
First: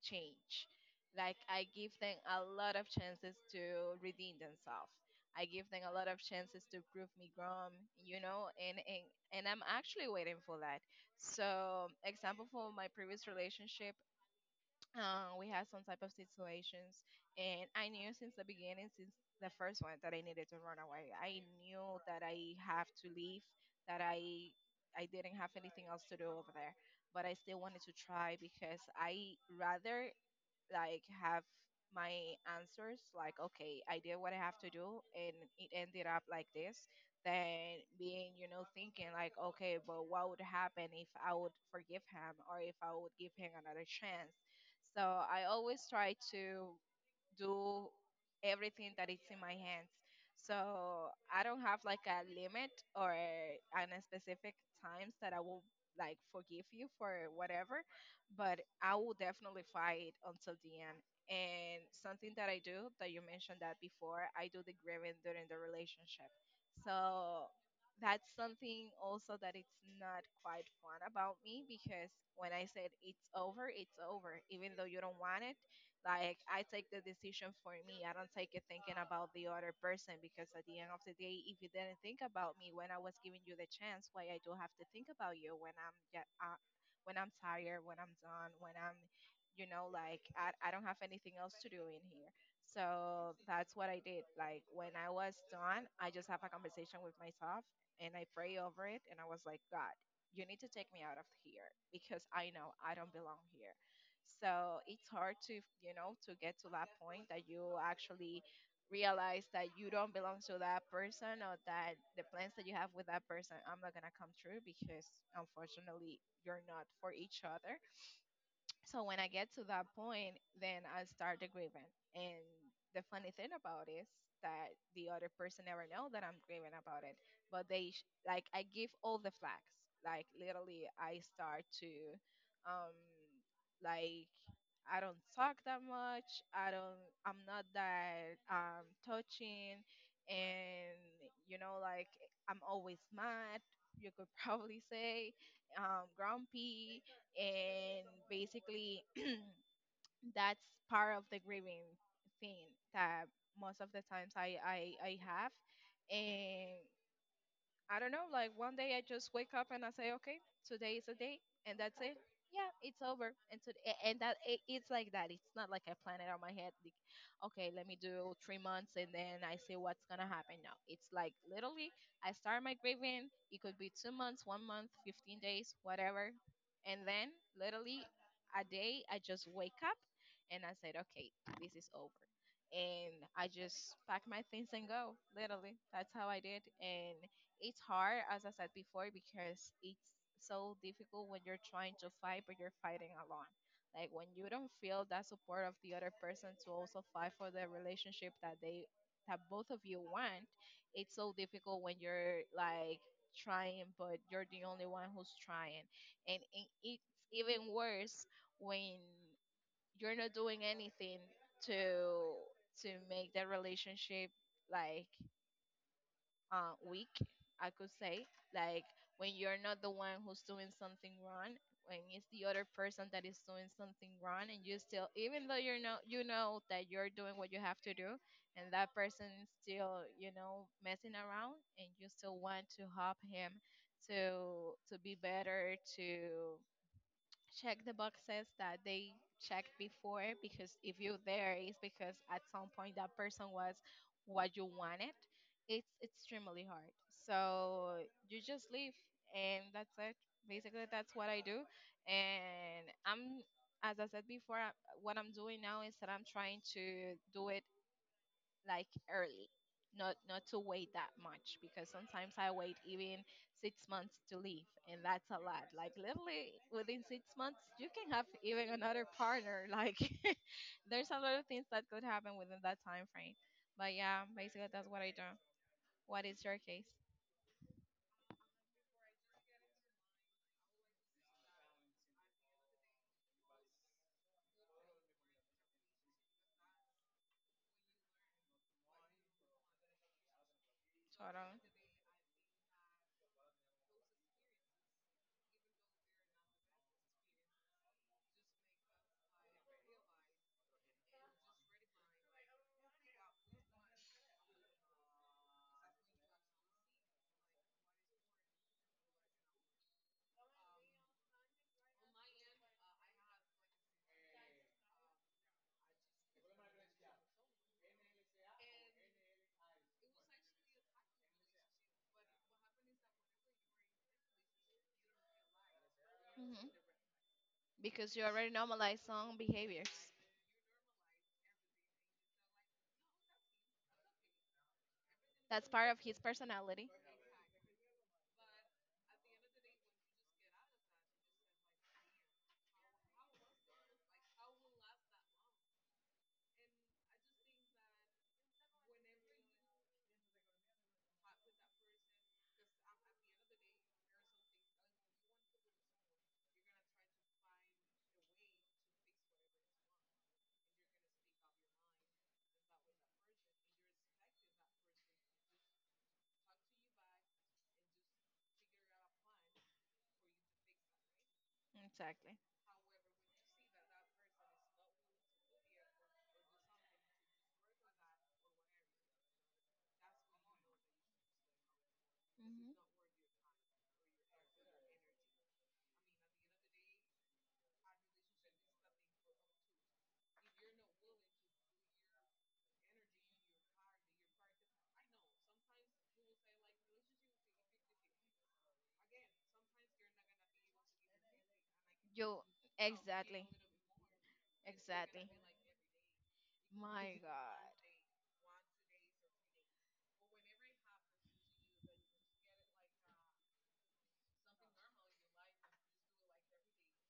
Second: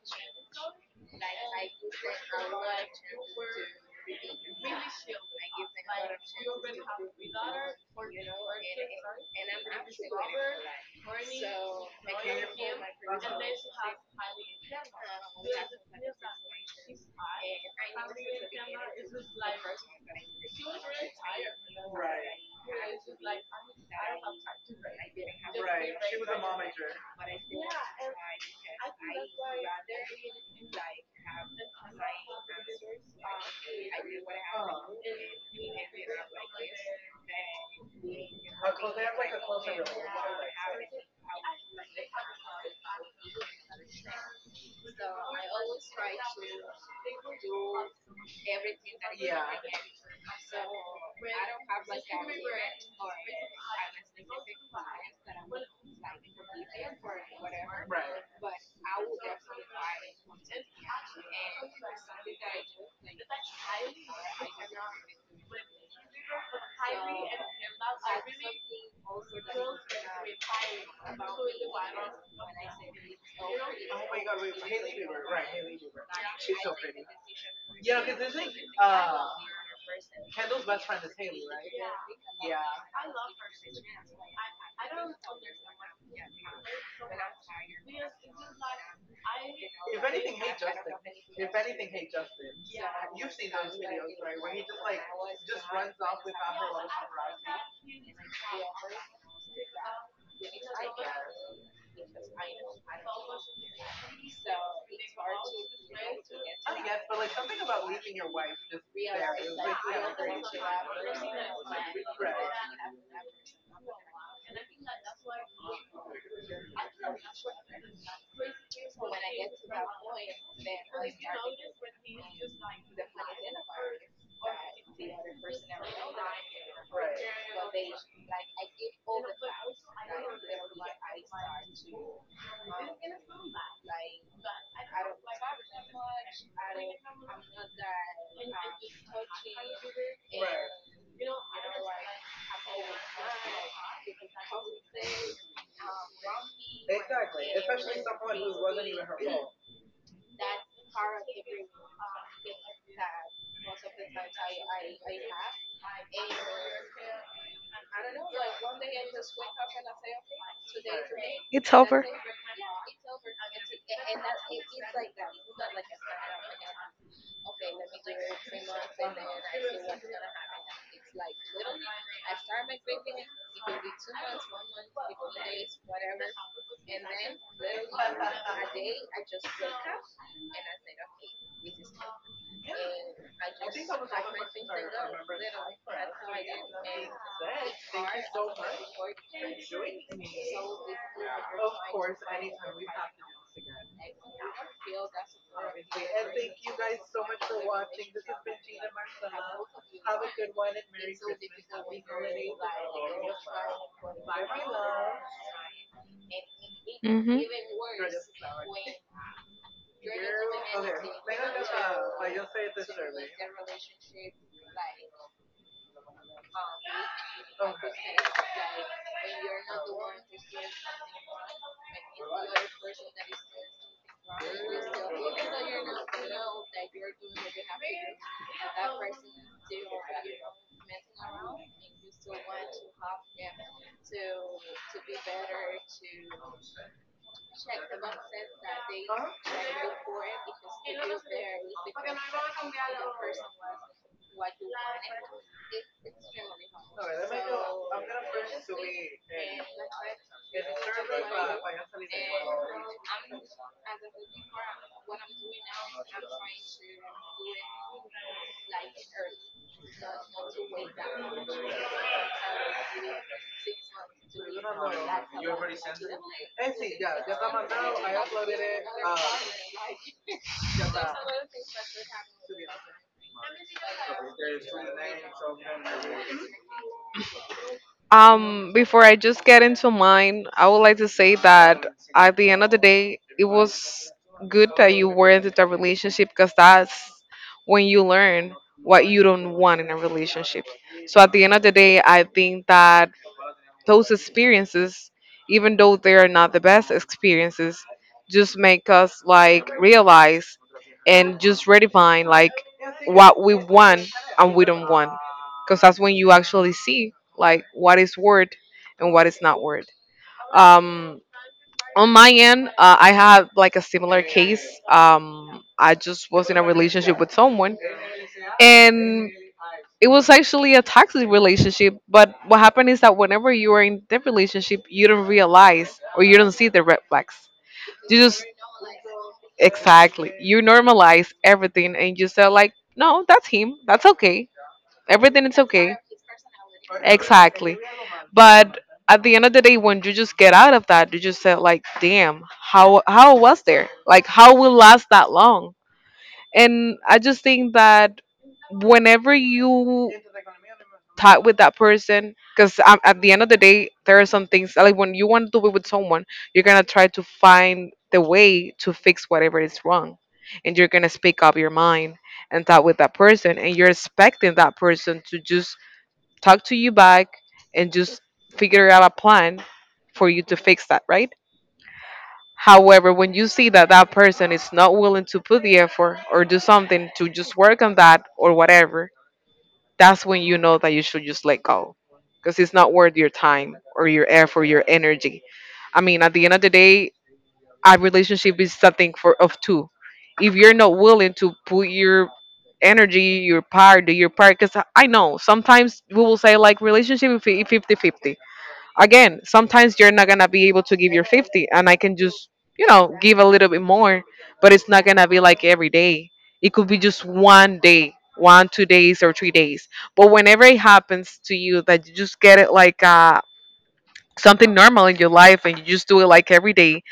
Speaker 2: change. Like I give them a lot of chances to redeem themselves. I give them a lot of chances to prove me wrong, you know, and and I'm actually waiting for that. So, example for my previous relationship, we had some type of situations, and I knew since the beginning, since the first one, that I needed to run away. I knew that I have to leave, that I didn't have anything else to do over there, but I still wanted to try because I rather like have my answers. Like, okay, I did what I have to do and it ended up like this, then being, you know, thinking like, okay, but what would happen if I would forgive him or if I would give him another chance. So I always try to do everything that is in my hands. So I don't have like a limit or an specific times that I will like forgive you for whatever, but I will definitely fight until the end. And something that I do that you mentioned that before, I do the grieving during the relationship. So that's something also that it's not quite fun about me because when I said it's over, even though you don't want it. Like I take the decision for me. I don't take it thinking about the other person because at the end of the day, if you didn't think about me when I was giving you the chance, why I do have to think about you when I'm when I'm tired, when I'm done, when I'm, you know, like I don't have anything else to do in here. So that's what I did. Like when I was done, I just have a conversation with myself and I pray over it and I was like, God, you need to take me out of here because I know I don't belong here. So it's hard to, you know, to get to that point that you actually realize that you don't belong to that person, or that the plans that you have with that person I'm not gonna come true, because unfortunately you're not for each other. So when I get to that point, then I start the grieving. And the funny thing about it is that the other person never know that I'm grieving about it, but they like I give all the flags. Like literally, I start to um like I don't talk that much. I don't. I'm not that touching, and you know, like I'm always mad. You could probably say grumpy, and basically that's part of the grieving thing that most of the times I have, and I don't know, like one day I just wake up and I say, okay, today is a day,
Speaker 1: It's
Speaker 2: and that's
Speaker 1: over.
Speaker 2: it. Yeah, it's over. And that it, it's like that. It's not like I plan it on my head. Like, okay, let me do 3 months and then I see what's gonna happen. No, it's like literally I start my grieving. It could be 2 months, 1 month, 15 days, whatever. And then literally a day I just wake up and I said, okay, this is over. And I just pack my things and go. Literally, that's how I did. And it's hard, as I said before, because it's so difficult when you're trying to fight, but you're fighting alone. Like when you don't feel that support of the other person to also fight for the relationship that they that both of you want, it's so difficult when you're like trying, but you're the only one who's trying, and it's
Speaker 1: Hmm.
Speaker 2: even worse when you're not doing anything to make that relationship like weak, I could say. Like when you're not the one who's doing something wrong, when it's the other person that is doing something wrong, and you still, even though you're not, you know that you're doing what you have to do, and that person is still, you know, messing around, and you still want to help him to be better, to check the boxes that they checked before, because if you're there it's because at some point that person was what you wanted. It's extremely hard, so you just leave and that's it. Basically that's what I do, and I'm, as I said before, what I'm doing now is that I'm trying to do it like early, not to wait that much because sometimes I wait even 6 months to leave, and that's a lot. Like literally within 6 months you can have even another partner. Like there's a lot of things that could happen within that time frame. But yeah, basically that's what I do. What is your case,
Speaker 1: Before I just get into mine, I would like to say that at the end of the day, it was good that you were in the relationship, because that's when you learn what you don't want in a relationship. So at the end of
Speaker 2: Sharon?
Speaker 1: the day, I think that those experiences, even though they are not the best experiences, just make us like realize and just redefine like what we want and we don't want, because that's when you actually see like what is worth and what is not worth. Um on my end, I had like a similar case. I just was in a relationship with someone, and it was actually a toxic relationship, but what happened is that whenever you are in that relationship, you don't realize or you don't see
Speaker 2: Hmm,
Speaker 1: the red flags. You
Speaker 2: because you
Speaker 1: just...
Speaker 2: already normalize some behaviors.
Speaker 1: Exactly. You normalize everything and you say like, no, that's him. That's okay. Everything is
Speaker 2: That's part
Speaker 1: okay.
Speaker 2: of his personality.
Speaker 1: Exactly. But at the end of the day, when you just get out of that, you just said like, damn, how was there? Like, how will last that long? And I just think that whenever you talk with that person, because at the end of the day, there are some things like when you want to be with someone, you're gonna try to find the way to fix whatever is wrong, and you're gonna speak up your mind and talk with that person, and you're expecting that person to just talk to you back and just figure out a plan for you to fix that, right?
Speaker 2: Exactly.
Speaker 1: However, when you see that that person is not willing to put the effort or do something to just work on that or whatever, that's when you know that you should just let go, because it's
Speaker 2: Hmm.
Speaker 1: not worth your time or your effort, your energy. I mean, at the end of the day, a relationship is something for of two. If you're not willing to put your energy, your part, do your part, because I know sometimes we will say like relationship is 50-50. Again, sometimes you're not gonna be able to give your 50, and I can
Speaker 2: You.
Speaker 1: just, you know, give a
Speaker 2: Exactly.
Speaker 1: little bit more, but it's not gonna
Speaker 2: Exactly.
Speaker 1: be like every day. It could be
Speaker 2: My
Speaker 1: just one
Speaker 2: God.
Speaker 1: day, one, 2 days, or 3 days. But whenever it happens to you, that you just get it like something normal in your life, and you just do it like every day,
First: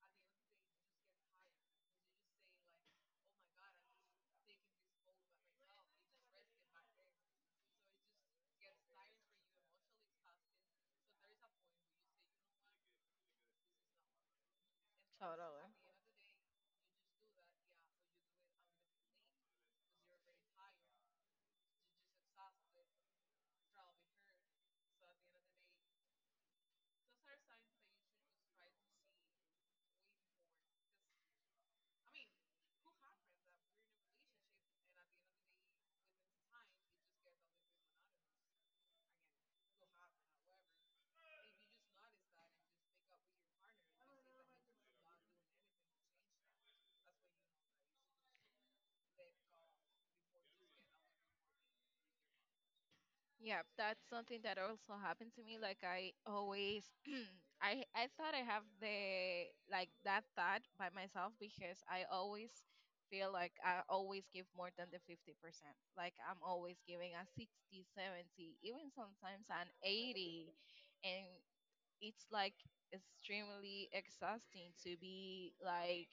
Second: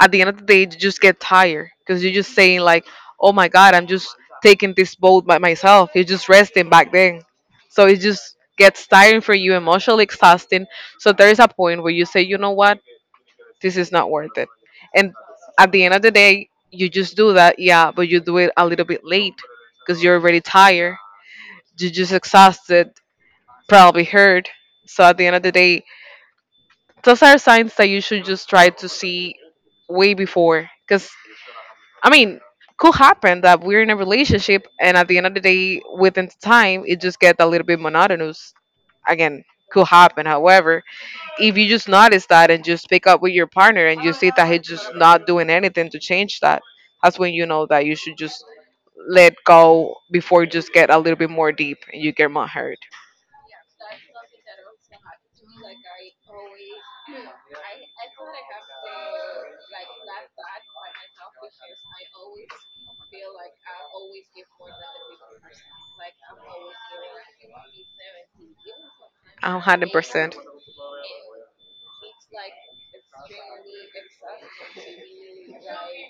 Speaker 1: at the end of the day you just get tired, because you're just saying like, oh my god, I'm just taking this boat by myself, you're just resting back then. So it just gets tiring for you, emotionally exhausting. So there is a point where you say, you know what, this is not worth it. And
Speaker 2: Totally.
Speaker 1: at the end of the day you just do that, yeah, but you do it a little bit late, because you're already tired, you're just exhausted, probably hurt. So at the end of the day, those are signs that you should just try to see way before, because I mean, could happen that we're in a relationship, and at the end of the day, within time, it just gets a little bit monotonous. Again, could happen. However, if you just notice that and just pick up with your partner and you see that he's just not doing anything to change that, that's when you know that you should just let go before you just get a little bit more deep and you get more hurt.
Speaker 2: Yeah, that's something that also happened to me. Like I always, I thought I have the like that thought by myself because I always feel like I always give more than the 50%. Like I'm always giving a 60, 70, even sometimes
Speaker 1: A
Speaker 2: an
Speaker 1: hundred percent.
Speaker 2: 80. And it's like extremely exhausting to be like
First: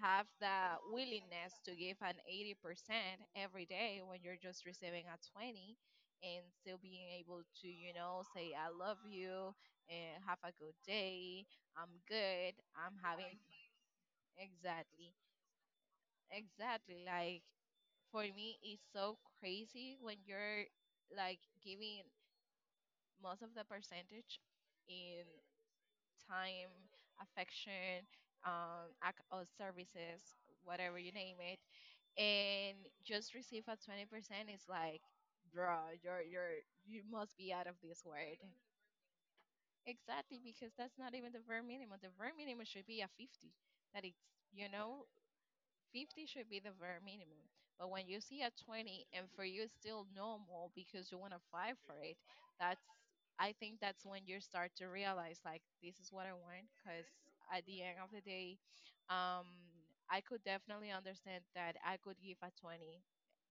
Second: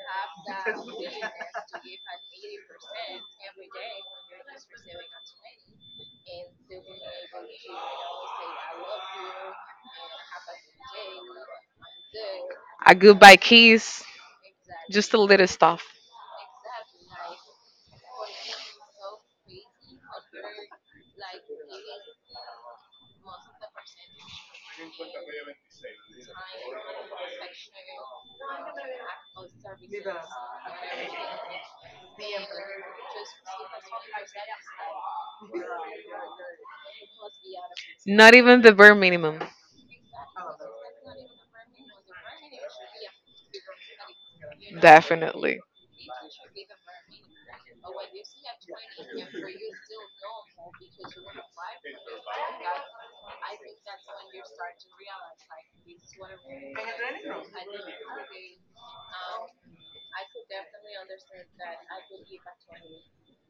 Speaker 2: have that willingness to give an 80% every day when you're just receiving a 20 and still being able to, you know, say I love you and have a good day. I'm good,
Speaker 1: A
Speaker 2: I'm
Speaker 1: goodbye
Speaker 2: having.
Speaker 1: kiss, just
Speaker 2: Exactly.
Speaker 1: a little stuff.
Speaker 2: Exactly. Like for me it's so crazy when you're like giving most of the percentage in time, affection, or services, whatever you name it, and just receive a 20% is like, bro, you're you must be out of this
Speaker 1: Not
Speaker 2: world.
Speaker 1: even the bare minimum.
Speaker 2: Exactly, because that's not even the very minimum. The very minimum should be a 50. That it's, you know,
Speaker 1: Definitely.
Speaker 2: 50 should be the very minimum. But when you see a 20 and for you it's still normal because you want to fight for it, that's I think that's when you start to realize like this is what I want, because at the end of the day, um, I could definitely understand that I could give a 20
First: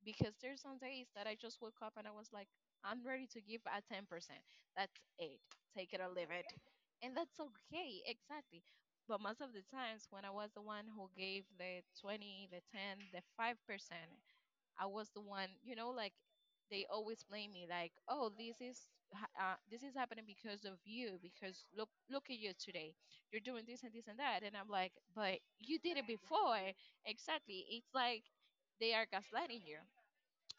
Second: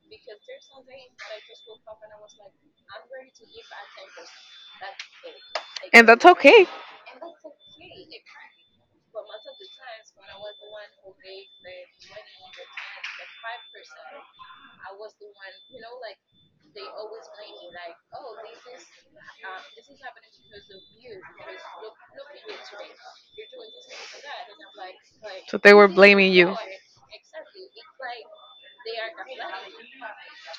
Speaker 2: because there's some days that I just woke up and I was like, I'm ready to give a 10%. That's it. Take it
Speaker 1: And
Speaker 2: or
Speaker 1: that's
Speaker 2: leave it.
Speaker 1: okay.
Speaker 2: And that's okay. Exactly. But most of the times when I was the one who gave the 20, the 10, the 5%, I was the one, you know, like they always blame me like, "Oh, this is this is happening because of you because look at you today. You're doing this and this and that." And I'm like, "But
Speaker 1: So they
Speaker 2: you
Speaker 1: were
Speaker 2: did it
Speaker 1: blaming you.
Speaker 2: before." Exactly. It's like they are gaslighting you.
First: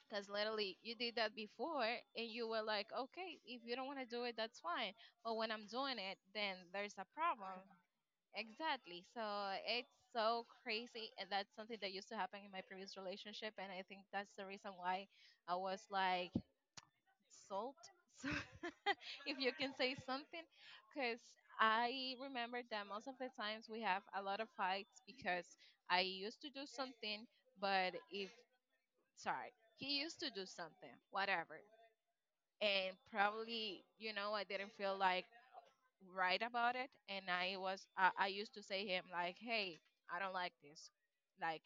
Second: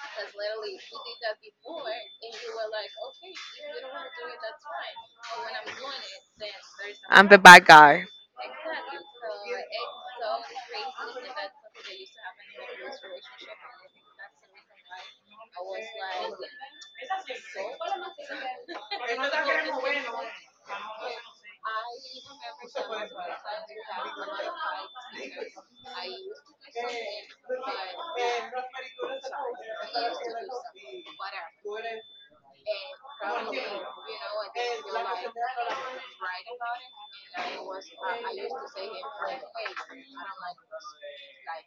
Speaker 2: Because literally, you did that before, and you were like, okay, if you don't want to do it, that's fine. But when I'm doing it, then there's a
Speaker 1: I'm the
Speaker 2: problem.
Speaker 1: bad guy.
Speaker 2: Exactly. So it's so crazy. And that's something that used to happen in my previous relationship. And I think that's the reason why I was like sold. So if you can say something, because I remember that most of the times we have a lot of fights because I used to do something, but if, sorry, he used to do something, whatever. And probably, you know, I didn't feel like write about it. And I used to say him like, "Hey, I don't like this." Like,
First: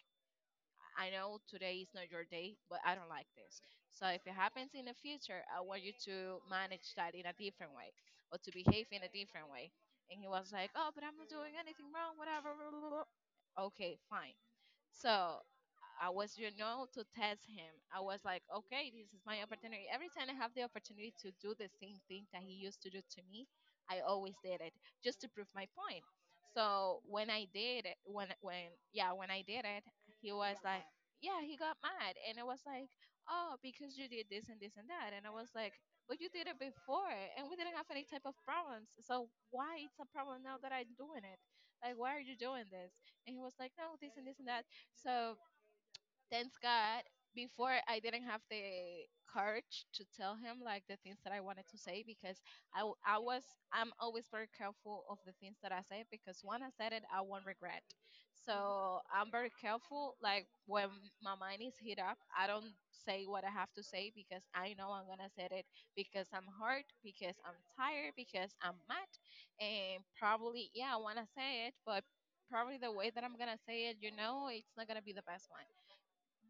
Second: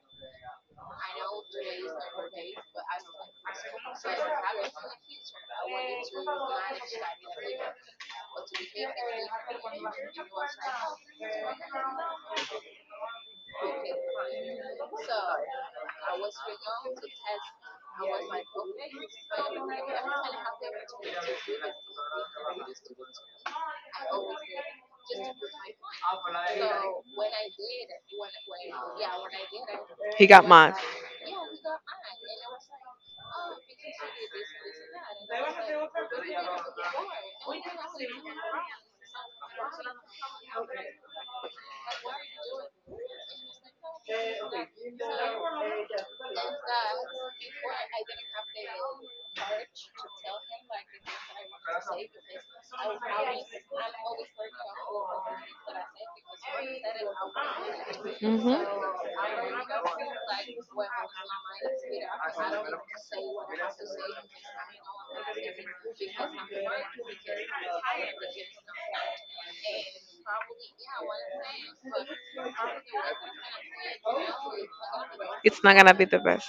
Speaker 2: I know today is not your day, but I don't like this. So if it happens in the future, I want you to manage that in a different way or to behave in a different way. And he was like, "Oh, but I'm not doing anything wrong, whatever, blah, blah, blah." Okay, fine. So I was, you know, to test him. I was like, okay, this is my opportunity. Every time I have the opportunity to do the same thing that he used to do to me, I always did it just to prove my point. So when I did it, when yeah, when I did it,
Speaker 1: He
Speaker 2: he
Speaker 1: got
Speaker 2: was
Speaker 1: mad.
Speaker 2: like, yeah, he got mad, and I was like, oh, because you did this and this and that, and I was like, but you did it before, and we didn't have any type of problems. So why it's a problem now that I'm doing it? Like, why are you doing this? And he was like, no, this and this and that. So thanks God, before I didn't have the courage to tell him like the things that I wanted to say because I, w- I was I'm always very careful of the things that I say, because when I said it I won't regret.
Speaker 1: Mm-hmm.
Speaker 2: So I'm very careful. Like when my mind is hit up, I don't say what I have to say because I know I'm gonna say it because I'm hurt, because I'm tired, because I'm mad, and probably yeah I wanna say it, but probably the way that I'm gonna say it, you know, it's not gonna
Speaker 1: Not
Speaker 2: be
Speaker 1: the
Speaker 2: the best
Speaker 1: best.
Speaker 2: one.
Speaker 1: Gonna be the best.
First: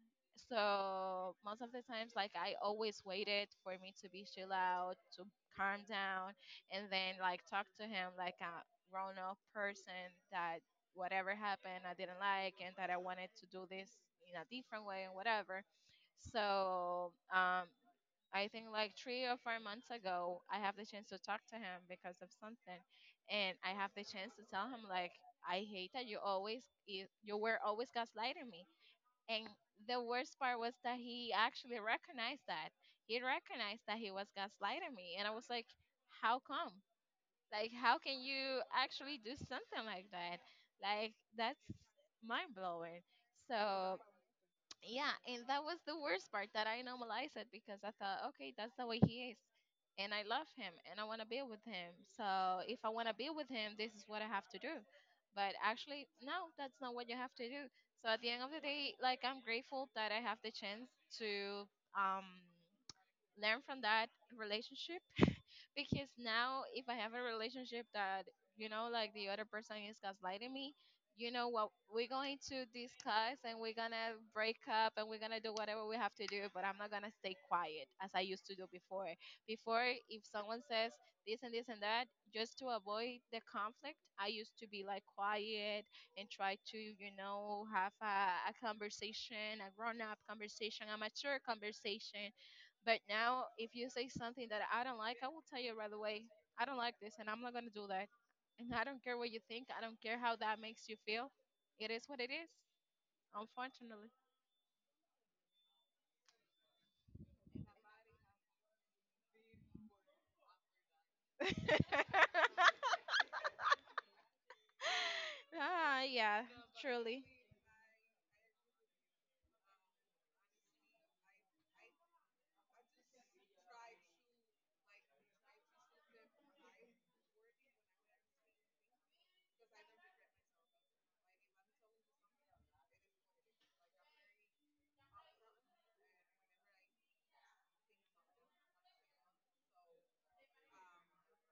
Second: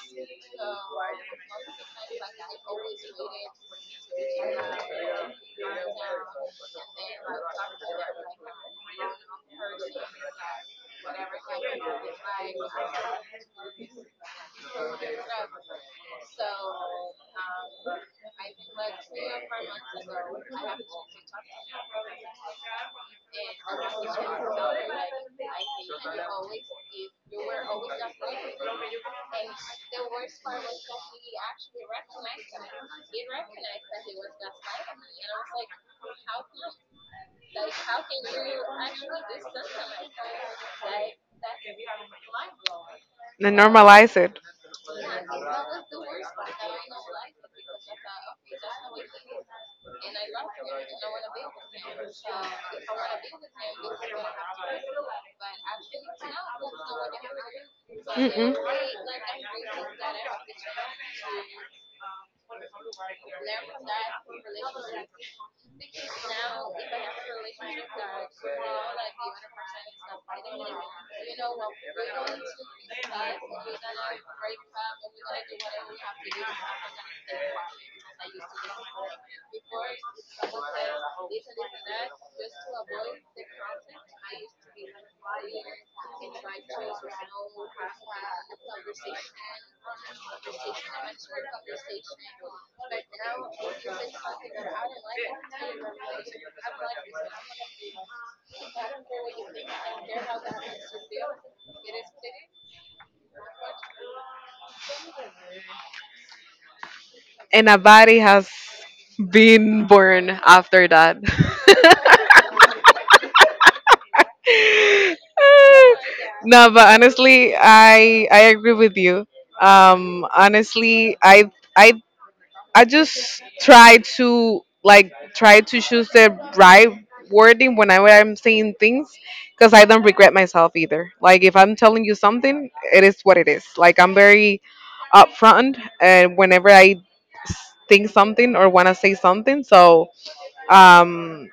Speaker 2: So most of the times, like I always waited for me to be chill out, to calm down, and then like talk to him like a grown up person that whatever happened I didn't like and that I wanted to do this in a different way and whatever. So I think like 3 or 4 months ago, I have the chance to talk to him because of something, and I have the chance to tell him like I hate that you were always gaslighting me, and the worst part was that he actually recognized that. He recognized that he was gaslighting me. And I was like, how come? Like, how can you actually do something like that? Like, that's mind blowing.
Speaker 1: Then
Speaker 2: So
Speaker 1: normalize it.
Speaker 2: yeah, and that was the worst part, that I normalized it because I thought, okay, that's the way he is. And I love him and I want to be with him. So if I want to be with him, this is what I have to do. But actually, no, that's not what you have to do. So at the end of
Speaker 1: Mm-mm.
Speaker 2: the day, like I'm grateful that I have the chance to um, learn from that relationship, because now if I have a relationship that, you know, like the other person is gaslighting me, you know what, we're going to discuss and we're gonna break up and we're gonna do whatever we have to do, but I'm not gonna stay quiet as I used to do before. Before, if someone says this and this and that, just to avoid the conflict, I used to be like quiet and try to, you know, have a conversation, a grown up conversation, a mature conversation, but now, if you say something that I don't like, I will tell you right away. I don't like this, and I'm not gonna do that. And I don't care what you think. I don't care how that makes you feel. It is what it is. Unfortunately.
Speaker 1: And a body has been born after that.
Speaker 2: ah, yeah,
Speaker 1: No, but
Speaker 2: truly.
Speaker 1: honestly, I agree with you. Honestly, I really, like, I just try to like try to choose the right wording when I'm saying things, because I don't regret myself either. Like if I'm telling you something, it is what it is. Like I'm very upfront, and whenever I think something or want to say something. So um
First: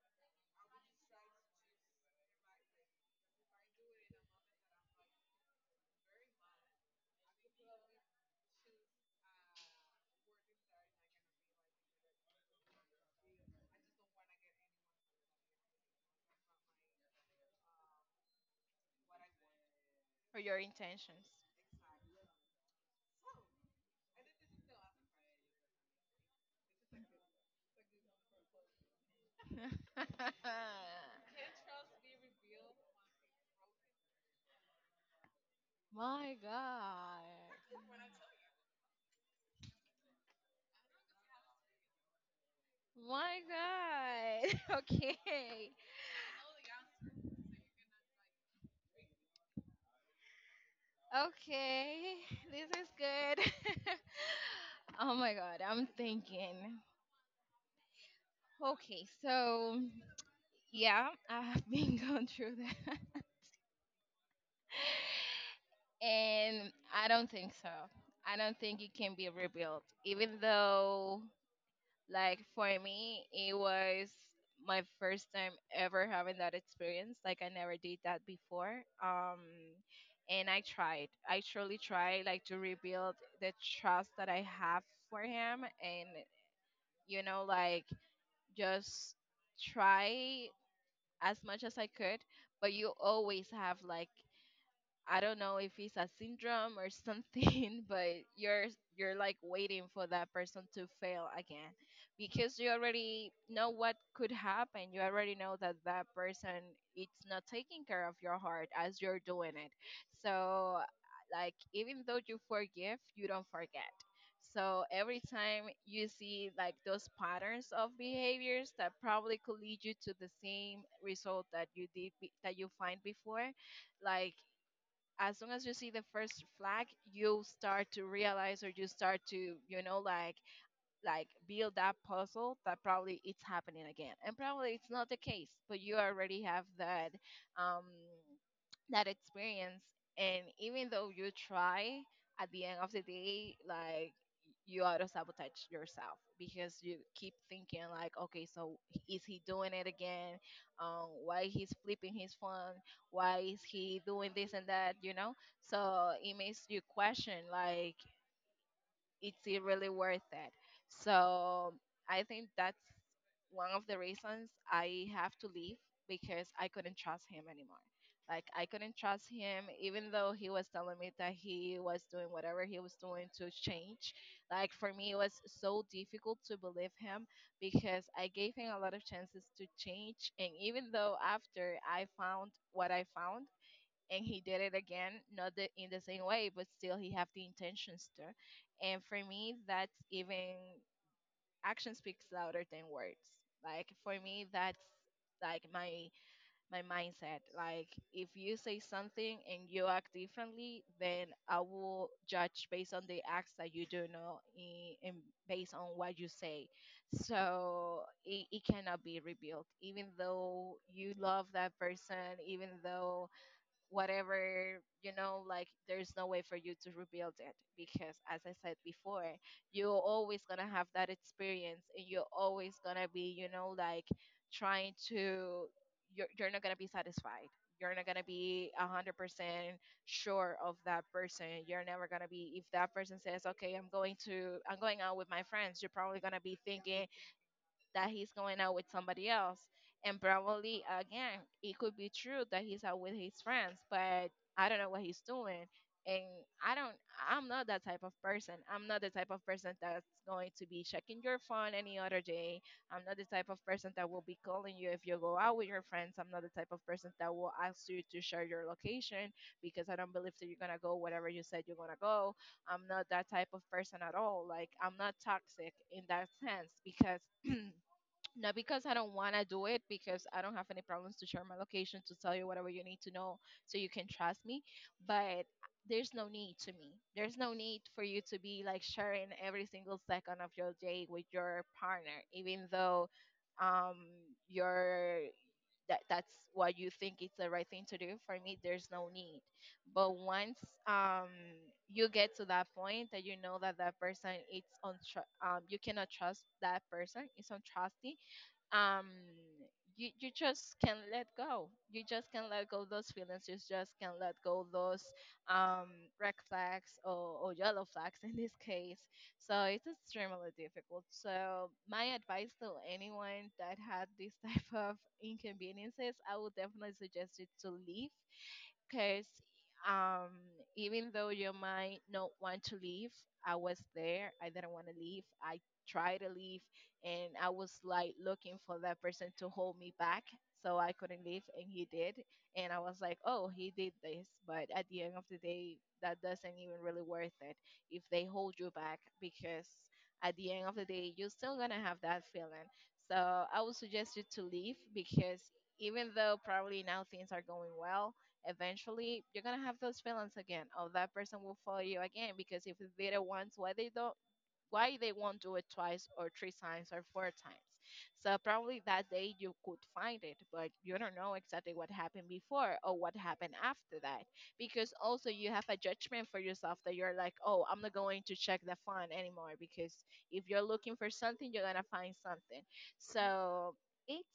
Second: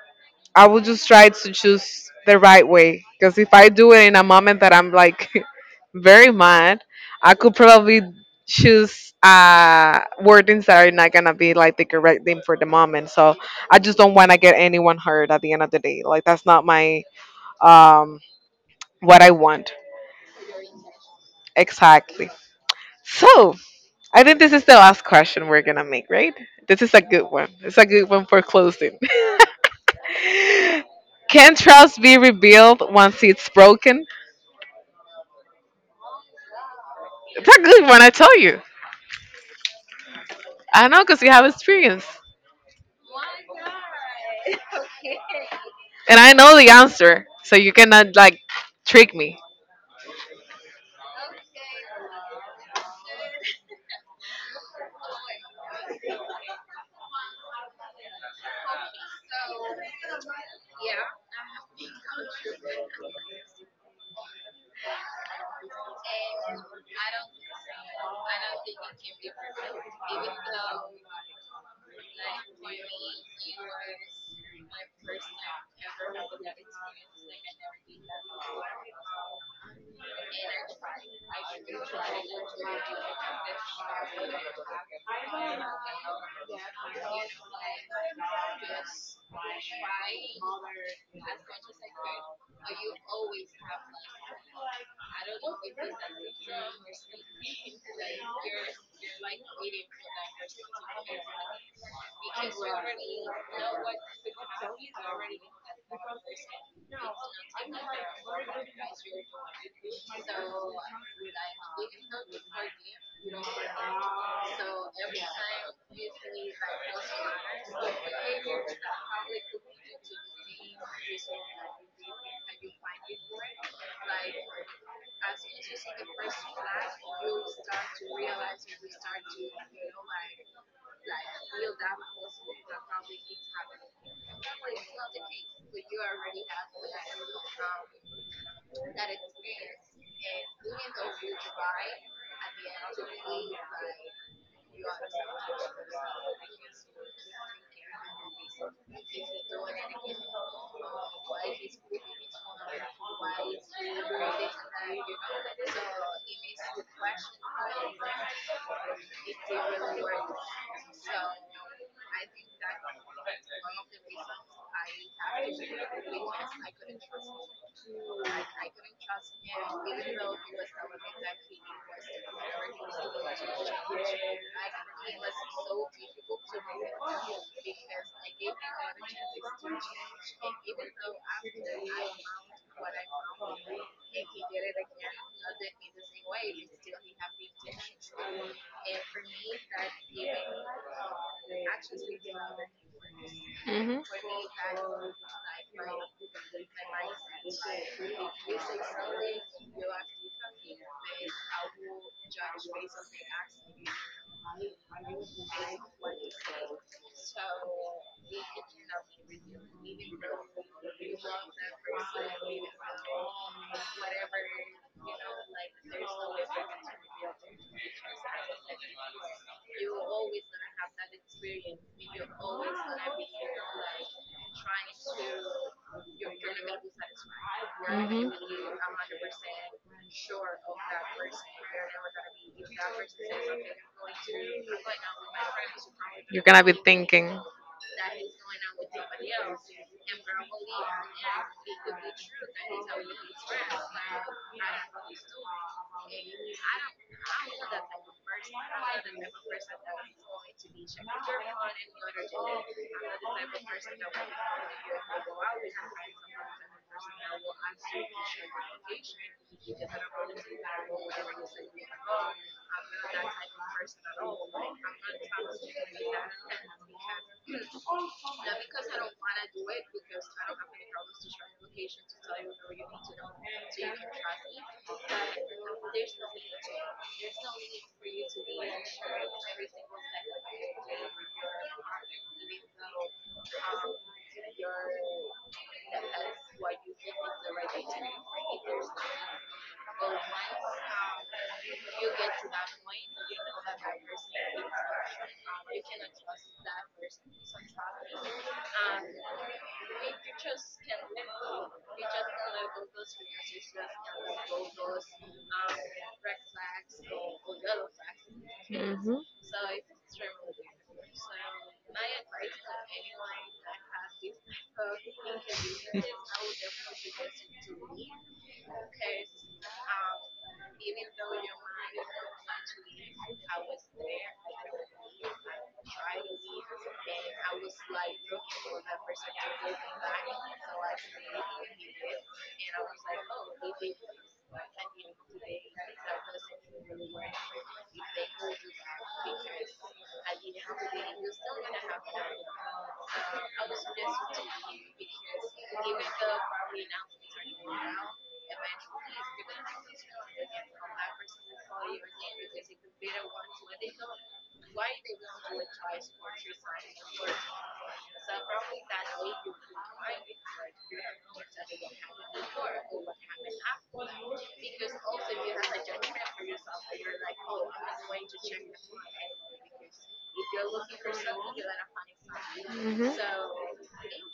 Speaker 1: I would just try to choose the right way. Because if I do it in a moment that I'm like very mad, I could probably choose wordings that are not gonna be like the correct thing for the moment. So I just don't want to get anyone hurt at the end of the day. Like that's not my um what I want.
Speaker 2: Or your intentions.
Speaker 1: Exactly. So I think this is the last question we're gonna make, right? This is a good one. It's a good one for closing. Can trust be rebuilt once it's broken?
Speaker 2: My
Speaker 1: It's a
Speaker 2: God.
Speaker 1: good one, I tell you. I know because you have experience.
Speaker 2: My God. okay.
Speaker 1: And I know the answer. So you cannot, like, trick me.
Speaker 2: Okay, this is good. oh my god, I'm thinking. Okay, so yeah, I've been going through that. And I don't think so. I don't think it can be rebuilt, even though, like for me, it was my first time ever having that experience. Like I never did that before. And I tried. I truly tried, like to rebuild the trust that I have for him, and, you know, like just try as much as I could. But you always have like, I don't know if it's a syndrome or something, but you're like waiting for that person to fail again, because you already know what could happen. You already know that that person, it's not taking care of your heart as you're doing it. So like even though you forgive, you don't forget. So every time you see like those patterns of behaviors that probably could lead you to the same result that that you find before, like as soon as you see the first flag, you start to realize or you start to, you know, like build that puzzle that probably it's happening again, and probably it's not the case, but you already have that um that experience. And even though you try, at the end of the day, like, you auto sabotage yourself because you keep thinking like, okay, so is he doing it again, um, why he's flipping his phone, why is he doing this and that, you know. So it makes you question like, it's it really worth it. So I think that's one of the reasons I have to leave, because I couldn't trust him anymore. Like I couldn't trust him, even though he was telling me that he was doing whatever he was doing to change. Like for me it was so difficult to believe him, because I gave him a lot of chances to change, and even though after I found what I found and he did it again, not the, in the same way, but still he have the intentions to. And for me, that's even, action speaks louder than words. Like
Speaker 1: Mhm.
Speaker 2: for me, that's like my mindset. Like if you say something and you act differently, then I will judge based on the acts that you do know, and based on what you say. So it cannot be rebuilt, even though you love that person, even though whatever, you know, like there's no way for you to rebuild it, because as I said before, you're always gonna have that experience, and you're always gonna be, you know, like trying to, you're not gonna be satisfied, you're not gonna
Speaker 1: Mhm.
Speaker 2: be a 100% sure of that person. You're never gonna be. If that person says, okay, I'm going out with my friends, you're probably gonna
Speaker 1: You're going
Speaker 2: be
Speaker 1: to be
Speaker 2: thinking
Speaker 1: thinking.
Speaker 2: that he's going out with somebody else. And probably, again, it could be true that he's out with his friends, but I don't know what he's doing. And I don't, I'm not that type of person. I'm not the type of person that's going to be checking your phone any other day. I'm not the type of person that will be calling you if you go out with your friends. I'm not the type of person that will ask you to share your location, because I don't believe that you're gonna go whatever you said you're gonna go. I'm not that type of person at all. Like I'm not toxic in that sense, because not because I don't want to do it, because I don't have any problems to share my location, to tell you whatever you need to know so you can trust me. But there's no need to me. There's no need for you to be like sharing every single second of your day with your partner, even though, um, your that's what you think it's the right thing to do. For me, there's no need. But once, um, you get to that point that you know that that person it's on, you cannot trust that person, it's untrusty, um, you just can not let go, you just can not let go those feelings, you just can not let go those um red flags, or yellow flags in this case.
Speaker 1: Mhm.
Speaker 2: So it's extremely difficult. So my advice to anyone that had this type of inconveniences, I would definitely suggest you to leave, because, um, even though you might not want to leave, I was there. I didn't want to leave. I tried to leave, and I was like looking for that person to hold me back, so I couldn't leave, and he did. And I was like, oh, he did this, but at the end of the day, that doesn't even really worth it, if they hold you back, because at the end of the day, you're still gonna have that feeling. So I would suggest you to leave because even though probably now things are going well, eventually you're gonna have those feelings again. Oh, that person will follow you again, because if they did it once, why they won't do it twice or three times or four times. So probably that day you could find it, but you don't know exactly what happened before or what happened after that. Because also you have a judgment for yourself that you're like, oh, I'm not going to check the phone anymore because if you're looking for something, you're gonna find something.
Speaker 1: Mhm.
Speaker 2: So it's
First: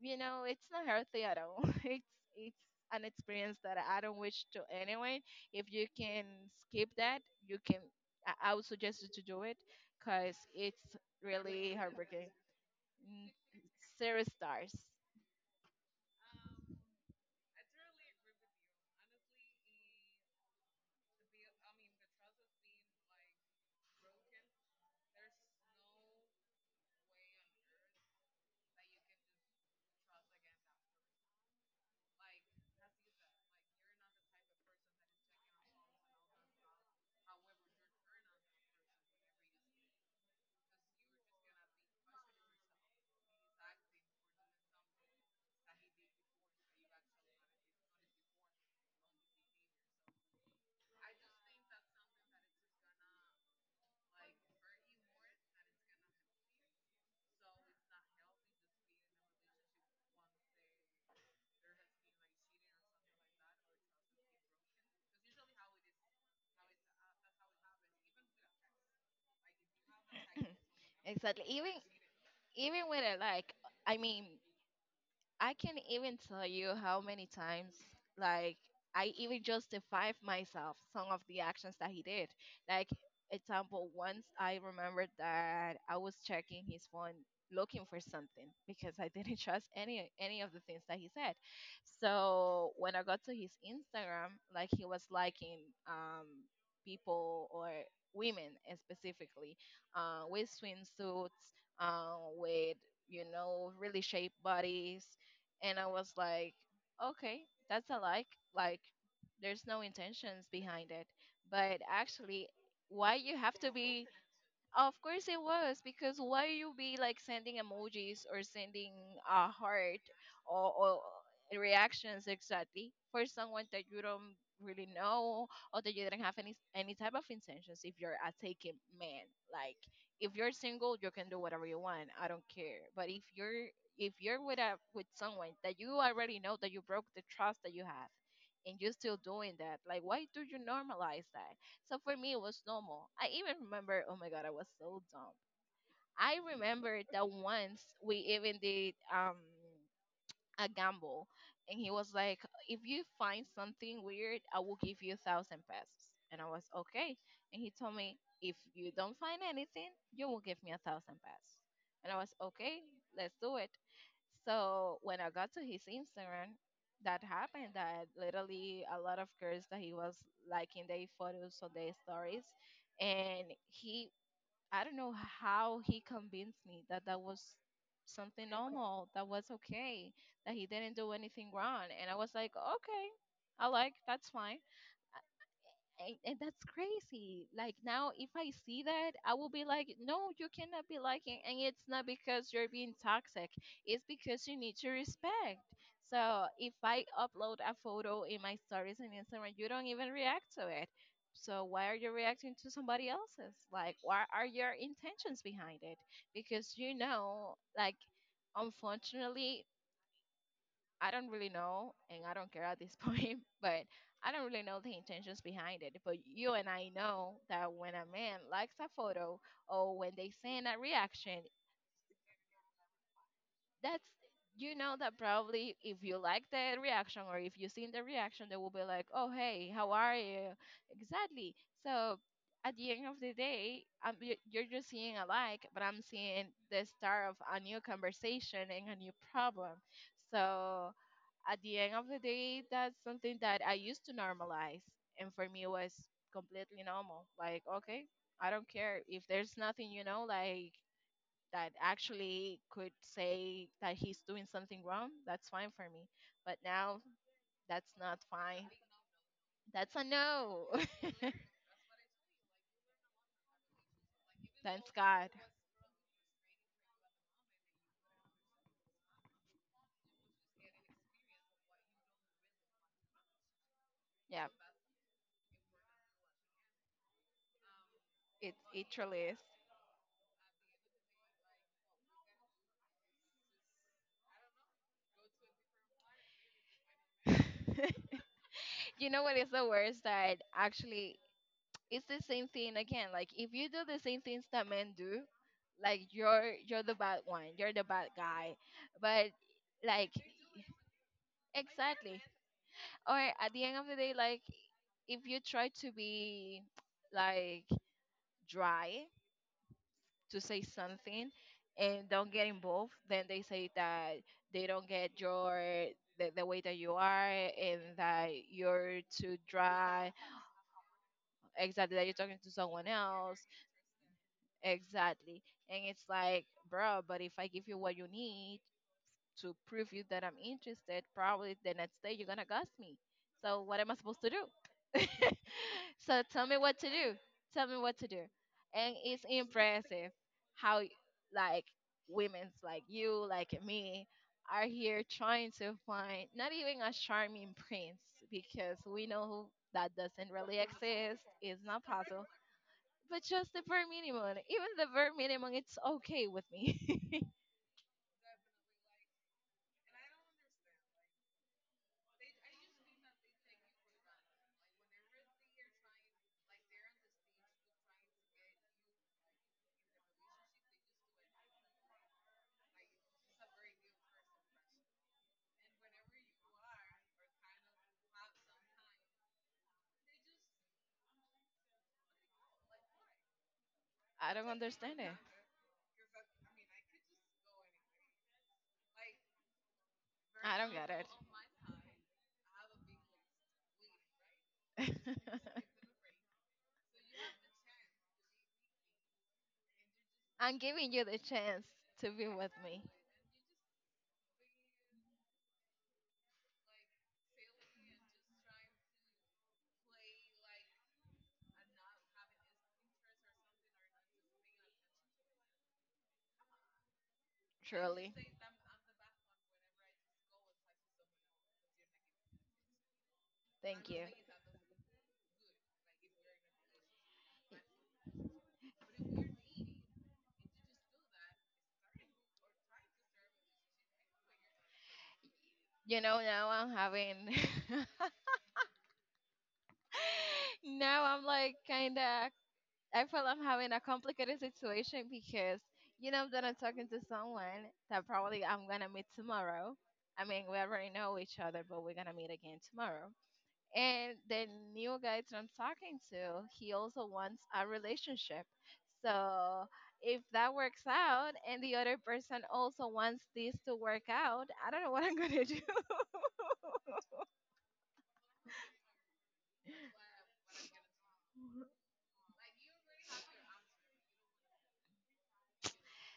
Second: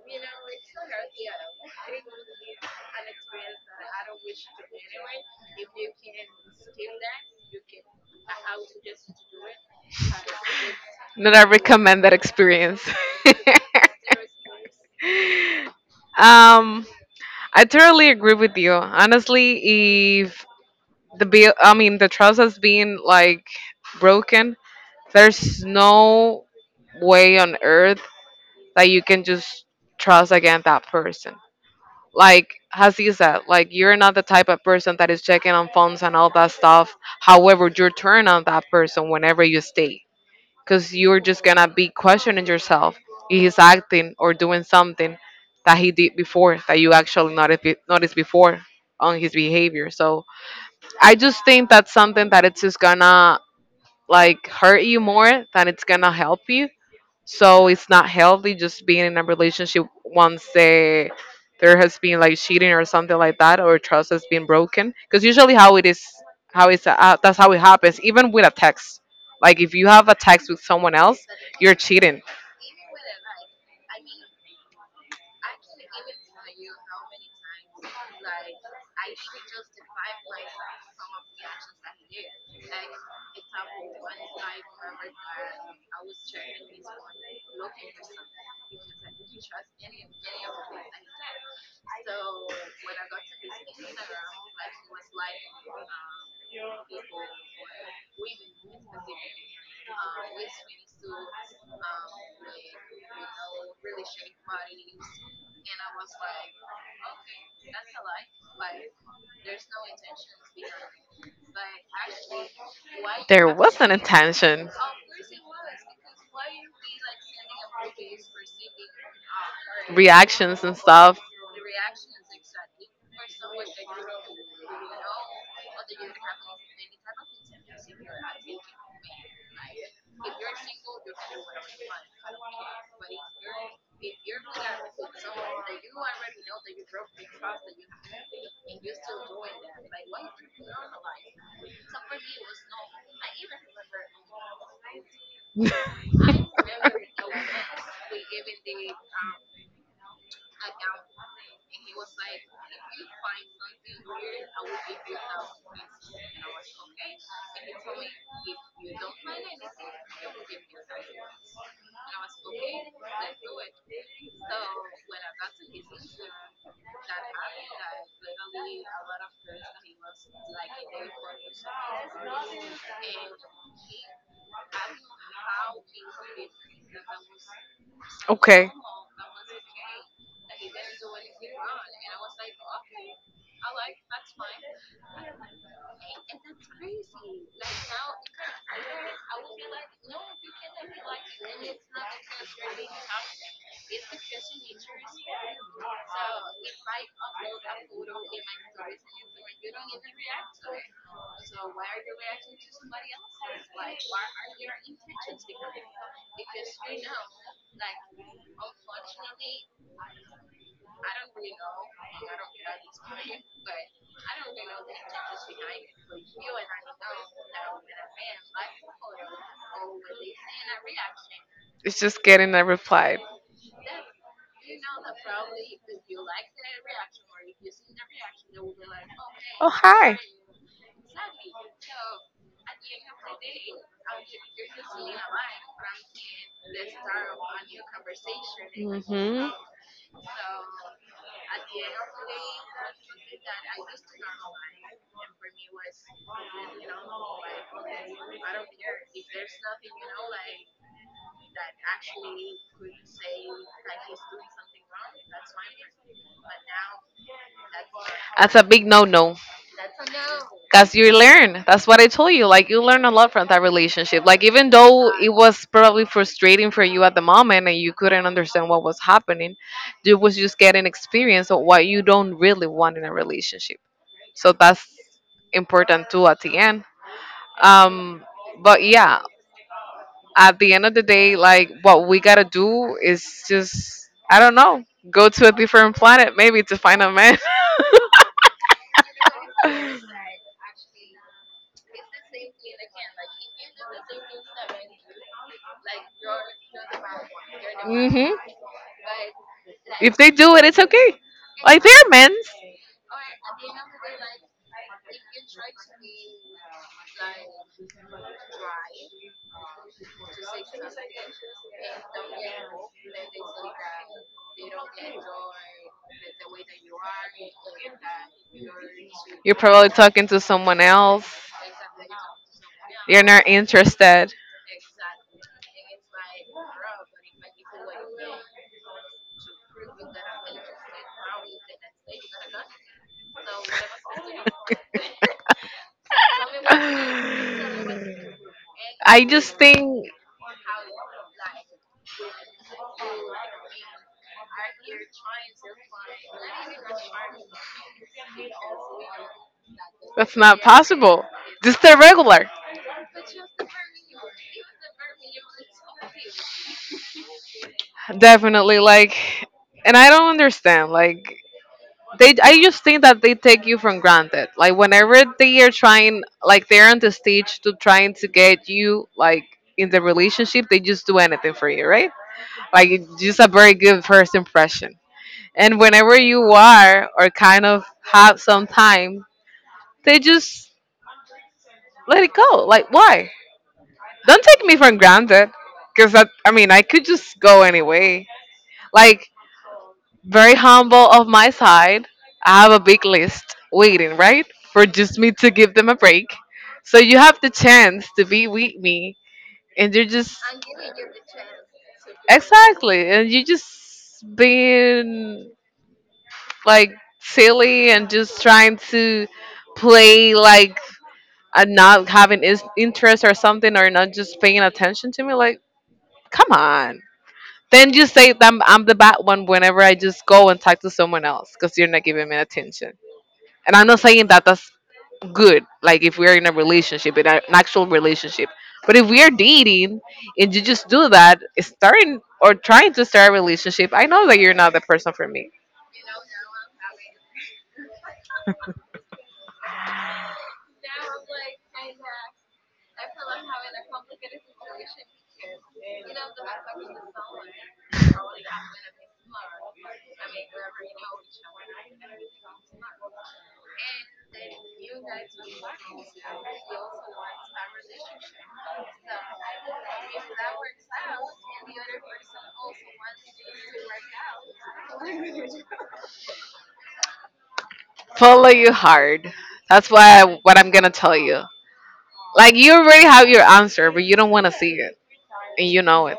Speaker 2: it's not healthy at all. It's an experience that I don't wish to anyone. If you can skip that, you can I would suggest you to do it because it's
Speaker 1: Not I
Speaker 2: really
Speaker 1: recommend that
Speaker 2: heartbreaking.
Speaker 1: experience.
Speaker 2: Mm, Zero stars.
Speaker 1: um, I totally agree with you. Honestly, if the bill, I mean, the trust has been like broken, there's no way on earth that you can just trust again that person. Like, as you said, like you're not the type of person that is checking on phones and all that stuff. However, you turn on that person whenever you stay. Because you're just gonna be questioning yourself if he's acting or doing something that he did before that you actually noticed noticed before on his behavior. So I just think that's something that it's just gonna like hurt you more than it's gonna help you. So it's not healthy just being in a relationship once there has been like cheating or something like that, or trust has been broken. Because usually how it is, how it's that's how it happens. Even with a text, like if you have a text with someone else,
Speaker 2: Exactly. Even
Speaker 1: you're cheating.
Speaker 2: even when I I mean, I can even tell you how many times, like, I even justified myself some of the actions that he did. Like, example, once I remembered that I was checking his phone looking for something because I didn't trust any of the things that he said. So when I got to his Instagram, like he was liking um people or women specifically, with swimsuits, with you know really shaped bodies and I was like, okay, that's a like. Like, there's no intentions behind it, but actually, why you
Speaker 1: There
Speaker 2: have to
Speaker 1: was an
Speaker 2: be —
Speaker 1: intention.
Speaker 2: of course it was, because why you be like sending emojis or sending a heart
Speaker 1: Reactions
Speaker 2: or,
Speaker 1: and
Speaker 2: or
Speaker 1: stuff.
Speaker 2: reactions exactly for someone that you don't really know or that you didn't have any type of intentions if you're a taken man, like if you're single you can do whatever you want, I don't care, but if you're — if you're with a with someone that you already know that you broke the trust that you have and you're still doing that. Like, why do you normalize that? So for me, it was normal. I even remember, oh my God, I was so dumb. I remember that once we even did a gamble, and he was like, if you find something weird, I will give you 1,000 pesos. And I was okay. And he told me, if you don't find anything, you will give me 1,000 pesos. And I was okay, let's do it. So when I got to his Instagram, that happened that literally a lot of girls that he was liking their photos or their stories, and he — I don't know how he convinced me that that was something
Speaker 1: Okay.
Speaker 2: normal, that was okay, that he didn't do anything wrong, and I was like, okay, I like that's fine. And that's crazy. Like now, if I see that, I will be like, no, you cannot be like it. And it's not because you're being toxic. It's because you need to respect. So if I upload a photo in my stories on Instagram, you don't even react to it. So why are you reacting to somebody else's? Like, what are your intentions behind it? Because you know, like, unfortunately, I don't really know, and I don't care at this point, but I don't really know the intentions behind it. But you and I know that when a man likes a photo or when they send a reaction,
Speaker 1: It's just getting a reply.
Speaker 2: that's — you know that probably if you like the reaction or if you seen the reaction, they will be like, "Oh,
Speaker 1: Oh,
Speaker 2: hey, how are
Speaker 1: hi.
Speaker 2: you?" Exactly. So at the end of the day, you- you're just seeing a like, but I'm seeing the start of a new conversation and a new
Speaker 1: Hmm.
Speaker 2: problem. So at the end of the day, that's something that I used to normalize. And for me, it was completely normal. Like, okay, I don't care. If there's nothing, you know, like, that actually could say that he's doing something wrong, that's fine for me. But now that's not
Speaker 1: That's
Speaker 2: fine.
Speaker 1: a big no no.
Speaker 2: That's a no.
Speaker 1: Because you learn. That's what I told you. Like, you learn a lot from that relationship. Like, even
Speaker 2: Thanks
Speaker 1: though
Speaker 2: God.
Speaker 1: it was probably frustrating for you at the moment and you couldn't understand what was happening, you was just getting experience of what you don't really want in a relationship.
Speaker 2: Yeah,
Speaker 1: So that's important too at the end. Um,
Speaker 2: it,
Speaker 1: but
Speaker 2: it
Speaker 1: yeah,
Speaker 2: truly
Speaker 1: at the end of the day, like, what we gotta do is just, I don't know, go to a different planet maybe to find a
Speaker 2: is.
Speaker 1: man.
Speaker 2: You know what is the worst, that actually it's the same thing again. Like if you do the same things that men do, like you're the bad one, you're the bad
Speaker 1: Hmm.
Speaker 2: guy. But like,
Speaker 1: If they do it, it's okay. Like they're
Speaker 2: exactly.
Speaker 1: men.
Speaker 2: Or at the end of the day, like if you try to be like dry to say something and don't get involved, then they say that they don't get your — the way that you are and that you're too
Speaker 1: You're probably
Speaker 2: dry,
Speaker 1: talking to someone else.
Speaker 2: exactly, that you're talking to someone
Speaker 1: You're
Speaker 2: else.
Speaker 1: not interested.
Speaker 2: Exactly. And it's like, bro, but if I give you what you need to prove you that I'm interested, probably the next day you're gonna ghost me. So what am I supposed to do? So tell me what to do. Tell me what to do. And it's
Speaker 1: I just think
Speaker 2: impressive how, like, women's like you, like me, are here trying to find not even a charming prince because we know that doesn't
Speaker 1: that's
Speaker 2: really
Speaker 1: not
Speaker 2: exist.
Speaker 1: possible.
Speaker 2: It's
Speaker 1: Just
Speaker 2: not
Speaker 1: a
Speaker 2: possible,
Speaker 1: regular.
Speaker 2: but just the bare minimum, even the bare minimum, it's okay with me.
Speaker 1: Definitely, like, and I don't understand. Like, I just think that they take you from granted. Like, whenever they are trying, like, they're on the stage to trying to get you, like, in the relationship, they just do anything for you, right? Like, it's just a very good first impression. And whenever you are or kind of have some time, they just let it go. Like, why?
Speaker 2: I
Speaker 1: Don't
Speaker 2: don't
Speaker 1: take me for
Speaker 2: understand it.
Speaker 1: granted, because I mean, I could just go anyway. Like, very
Speaker 2: I don't get it.
Speaker 1: humble of my side. I have a big list waiting, right? For just me to give them a break. So you have the chance to be with me and you're just...
Speaker 2: I'm giving you the chance to be with me,
Speaker 1: Exactly. And you just being, like, silly and just trying to play, like, and not having is interest or something or not just paying attention to me, like, come on. Then you
Speaker 2: truly.
Speaker 1: say that I'm the bad one whenever I just go and talk to someone else because you're not giving me attention. And I'm
Speaker 2: Thank
Speaker 1: not
Speaker 2: you.
Speaker 1: saying that that's good. Like if we're in a relationship, in an actual relationship. But if we are dating and you just do that, starting or trying to start a relationship, I know that you're not the person for me.
Speaker 2: You know, now I'm having. Now I'm like kind of — I feel like I'm having a complicated situation because you know that I'm talking to someone that probably I'm gonna meet tomorrow. I mean, we already know each other, but we're gonna meet again tomorrow. And the new guy that I'm talking to, he also wants a relationship. So if that works out and the other person also wants this to work out, I don't know what I'm gonna do.
Speaker 1: Follow your heart. That's why what I'm gonna tell you. Like you already have your answer, but you don't want to see it, and you know it.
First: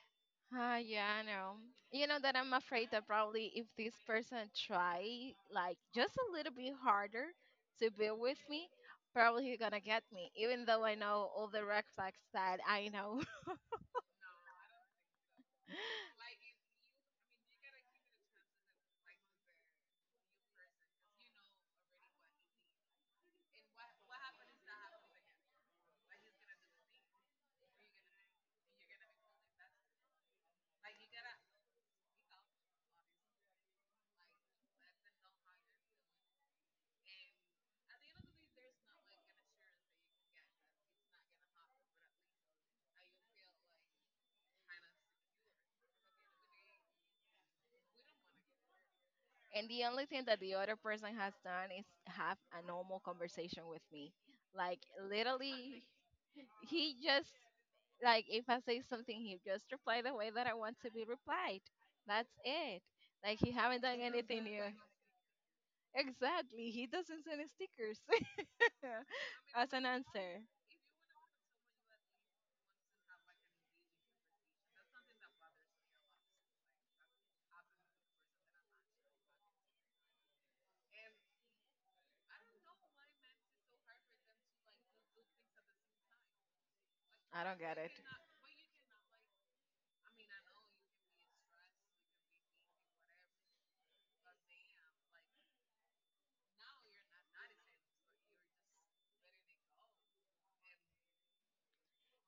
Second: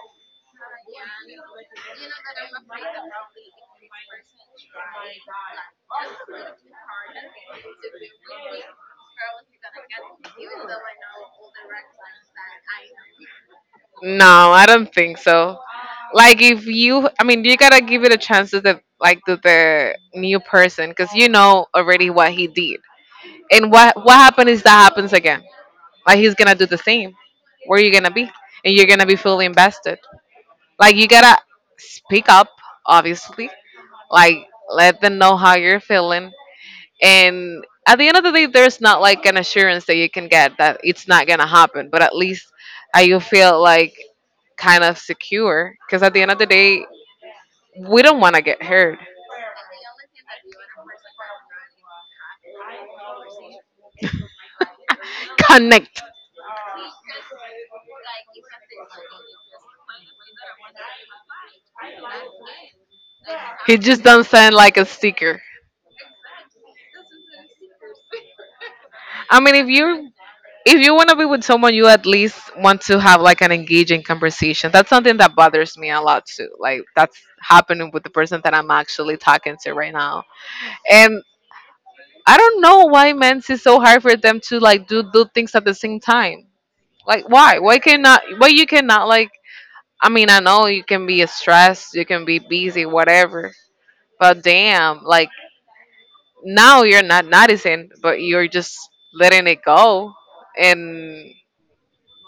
Speaker 2: Yeah, I know. You know that I'm afraid that probably if this person try like just a little bit harder to be with me, probably he gonna get me, even though I know all the red flags that I know.
Speaker 1: No, I don't think so. Like if you, I mean, you gotta give it a chance to the, like, to the new person because you know already what he did and what happened is that happens again. Like he's gonna do the same. Where you gonna be? And you're gonna be fully invested. Like you gotta speak up, obviously. Like let them know how you're feeling, and at the end of the day there's not like an assurance that you can get that it's not gonna happen, but at least I you feel like kind of secure, because at the end of the day we don't want to get hurt.
Speaker 2: And the only thing that the other person has done is have a normal conversation with me. Like, literally,
Speaker 1: Connect.
Speaker 2: he just — like if I say something, he just reply the way that I want to be replied. That's it. Like he
Speaker 1: He
Speaker 2: haven't done
Speaker 1: just doesn't
Speaker 2: anything
Speaker 1: sound
Speaker 2: new.
Speaker 1: like a sticker.
Speaker 2: Exactly. He doesn't send his stickers
Speaker 1: I mean, if
Speaker 2: as an
Speaker 1: you...
Speaker 2: answer.
Speaker 1: if you want to be with someone, you at least want to have like an engaging conversation. That's something that bothers me a lot too, like that's happening with the person that I'm actually talking to right now. And I don't know why men's is so hard for them to, like, do things at the same time. Like
Speaker 2: I don't
Speaker 1: why?
Speaker 2: get
Speaker 1: Why
Speaker 2: it.
Speaker 1: cannot? Why you cannot like? I mean, I know you can be stressed, you can be busy, whatever. But damn, like now you're not noticing, but you're just letting it go. And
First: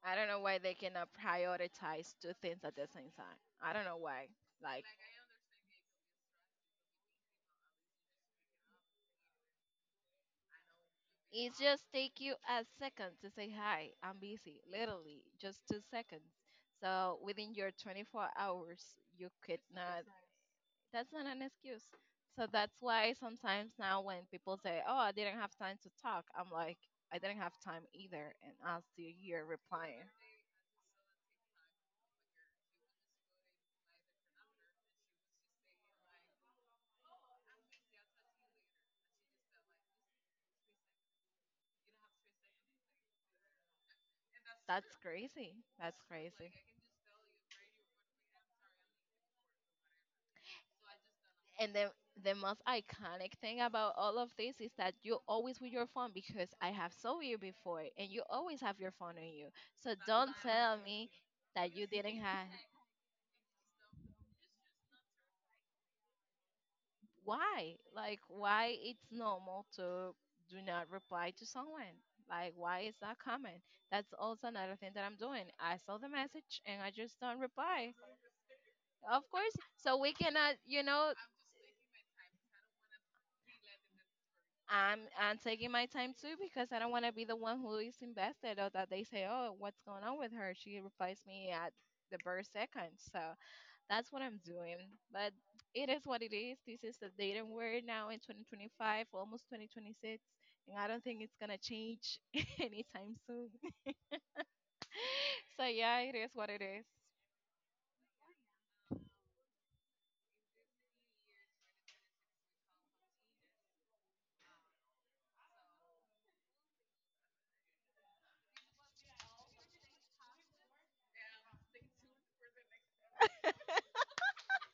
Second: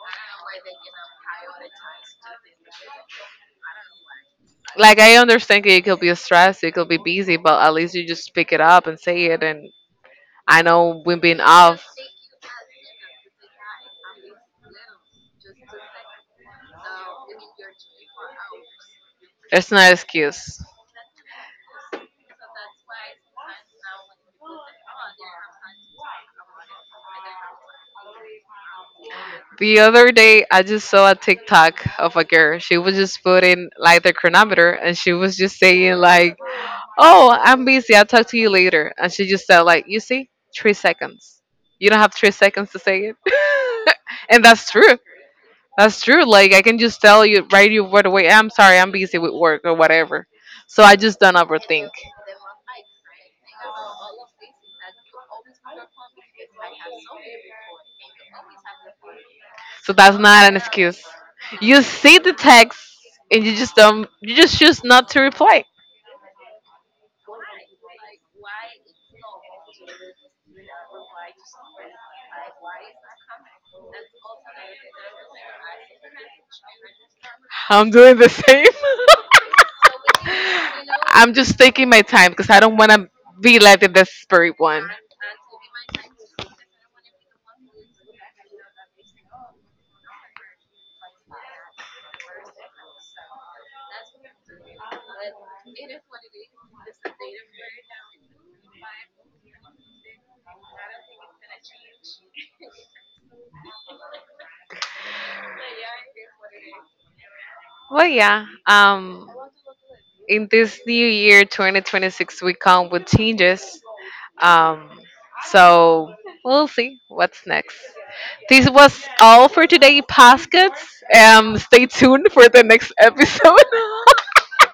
Speaker 2: I don't know why they cannot prioritize two things at the same time. I don't know why. Like,
Speaker 1: like I understand it could be stressed, it could be busy, but at least you just pick it up and say it. And I know we've been
Speaker 2: it just
Speaker 1: off.
Speaker 2: take you a second to say hi, I'm busy. Literally, just two seconds. So within your 24 hours, you could
Speaker 1: It's not an
Speaker 2: not.
Speaker 1: excuse.
Speaker 2: That's not an excuse. So that's why sometimes now when people say, "Oh, I didn't have time to talk," I'm like, "I didn't have time either," and I'll still hear
Speaker 1: The
Speaker 2: replying.
Speaker 1: other day, I just saw a TikTok of a girl. She was just putting like the chronometer, and she was just saying like, "Oh, I'm busy. I'll talk to you later." And she just said like, "You see, 3 seconds. You don't have 3 seconds to say it." And that's
Speaker 2: That's
Speaker 1: true.
Speaker 2: crazy.
Speaker 1: That's
Speaker 2: That's
Speaker 1: true. Like
Speaker 2: crazy.
Speaker 1: I can just tell you right away. I'm sorry. I'm busy with work or whatever. So I just don't
Speaker 2: And
Speaker 1: overthink.
Speaker 2: the most iconic thing about all of this is that you always with your phone because I have saw you before and you always have your phone on you. So
Speaker 1: So that's
Speaker 2: don't
Speaker 1: not an
Speaker 2: tell
Speaker 1: excuse.
Speaker 2: me that
Speaker 1: You
Speaker 2: you didn't
Speaker 1: see the
Speaker 2: have —
Speaker 1: text and you just don't you just choose not to reply.
Speaker 2: why? Like why it's normal to do not reply to someone? Like why is that common? That's also another thing that I'm doing. I saw the message and I just don't
Speaker 1: I'm
Speaker 2: reply.
Speaker 1: doing the same.
Speaker 2: Of course. So we cannot, you know,
Speaker 1: I'm just taking my time because I don't want to be like the desperate one.
Speaker 2: I'm taking my time too because I don't want to be the one who is invested or that they say, "Oh, what's going on with her? She replaced me at the birth second." So that's what I'm doing. But it is what it is. This is the dating world now in 2025, almost 2026, and I don't think it's gonna change anytime soon. So yeah, it is what it is.
Speaker 1: Well, yeah. In this new year, 2026, we come with changes. Um, so we'll see what's next. This was all for today, Paskets. Stay tuned for the next episode.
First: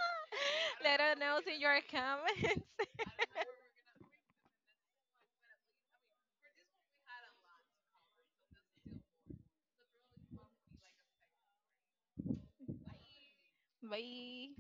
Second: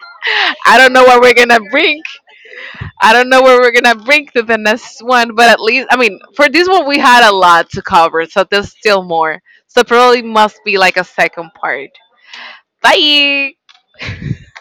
Speaker 1: I don't
Speaker 2: Let
Speaker 1: know
Speaker 2: us
Speaker 1: what we're
Speaker 2: know
Speaker 1: gonna
Speaker 2: in your
Speaker 1: bring.
Speaker 2: comments.
Speaker 1: I don't know where we're gonna bring to the next one, but at least I mean, for this one we had a lot to cover, so there's still more. So probably must be like a second part. Bye.
Speaker 2: Bye.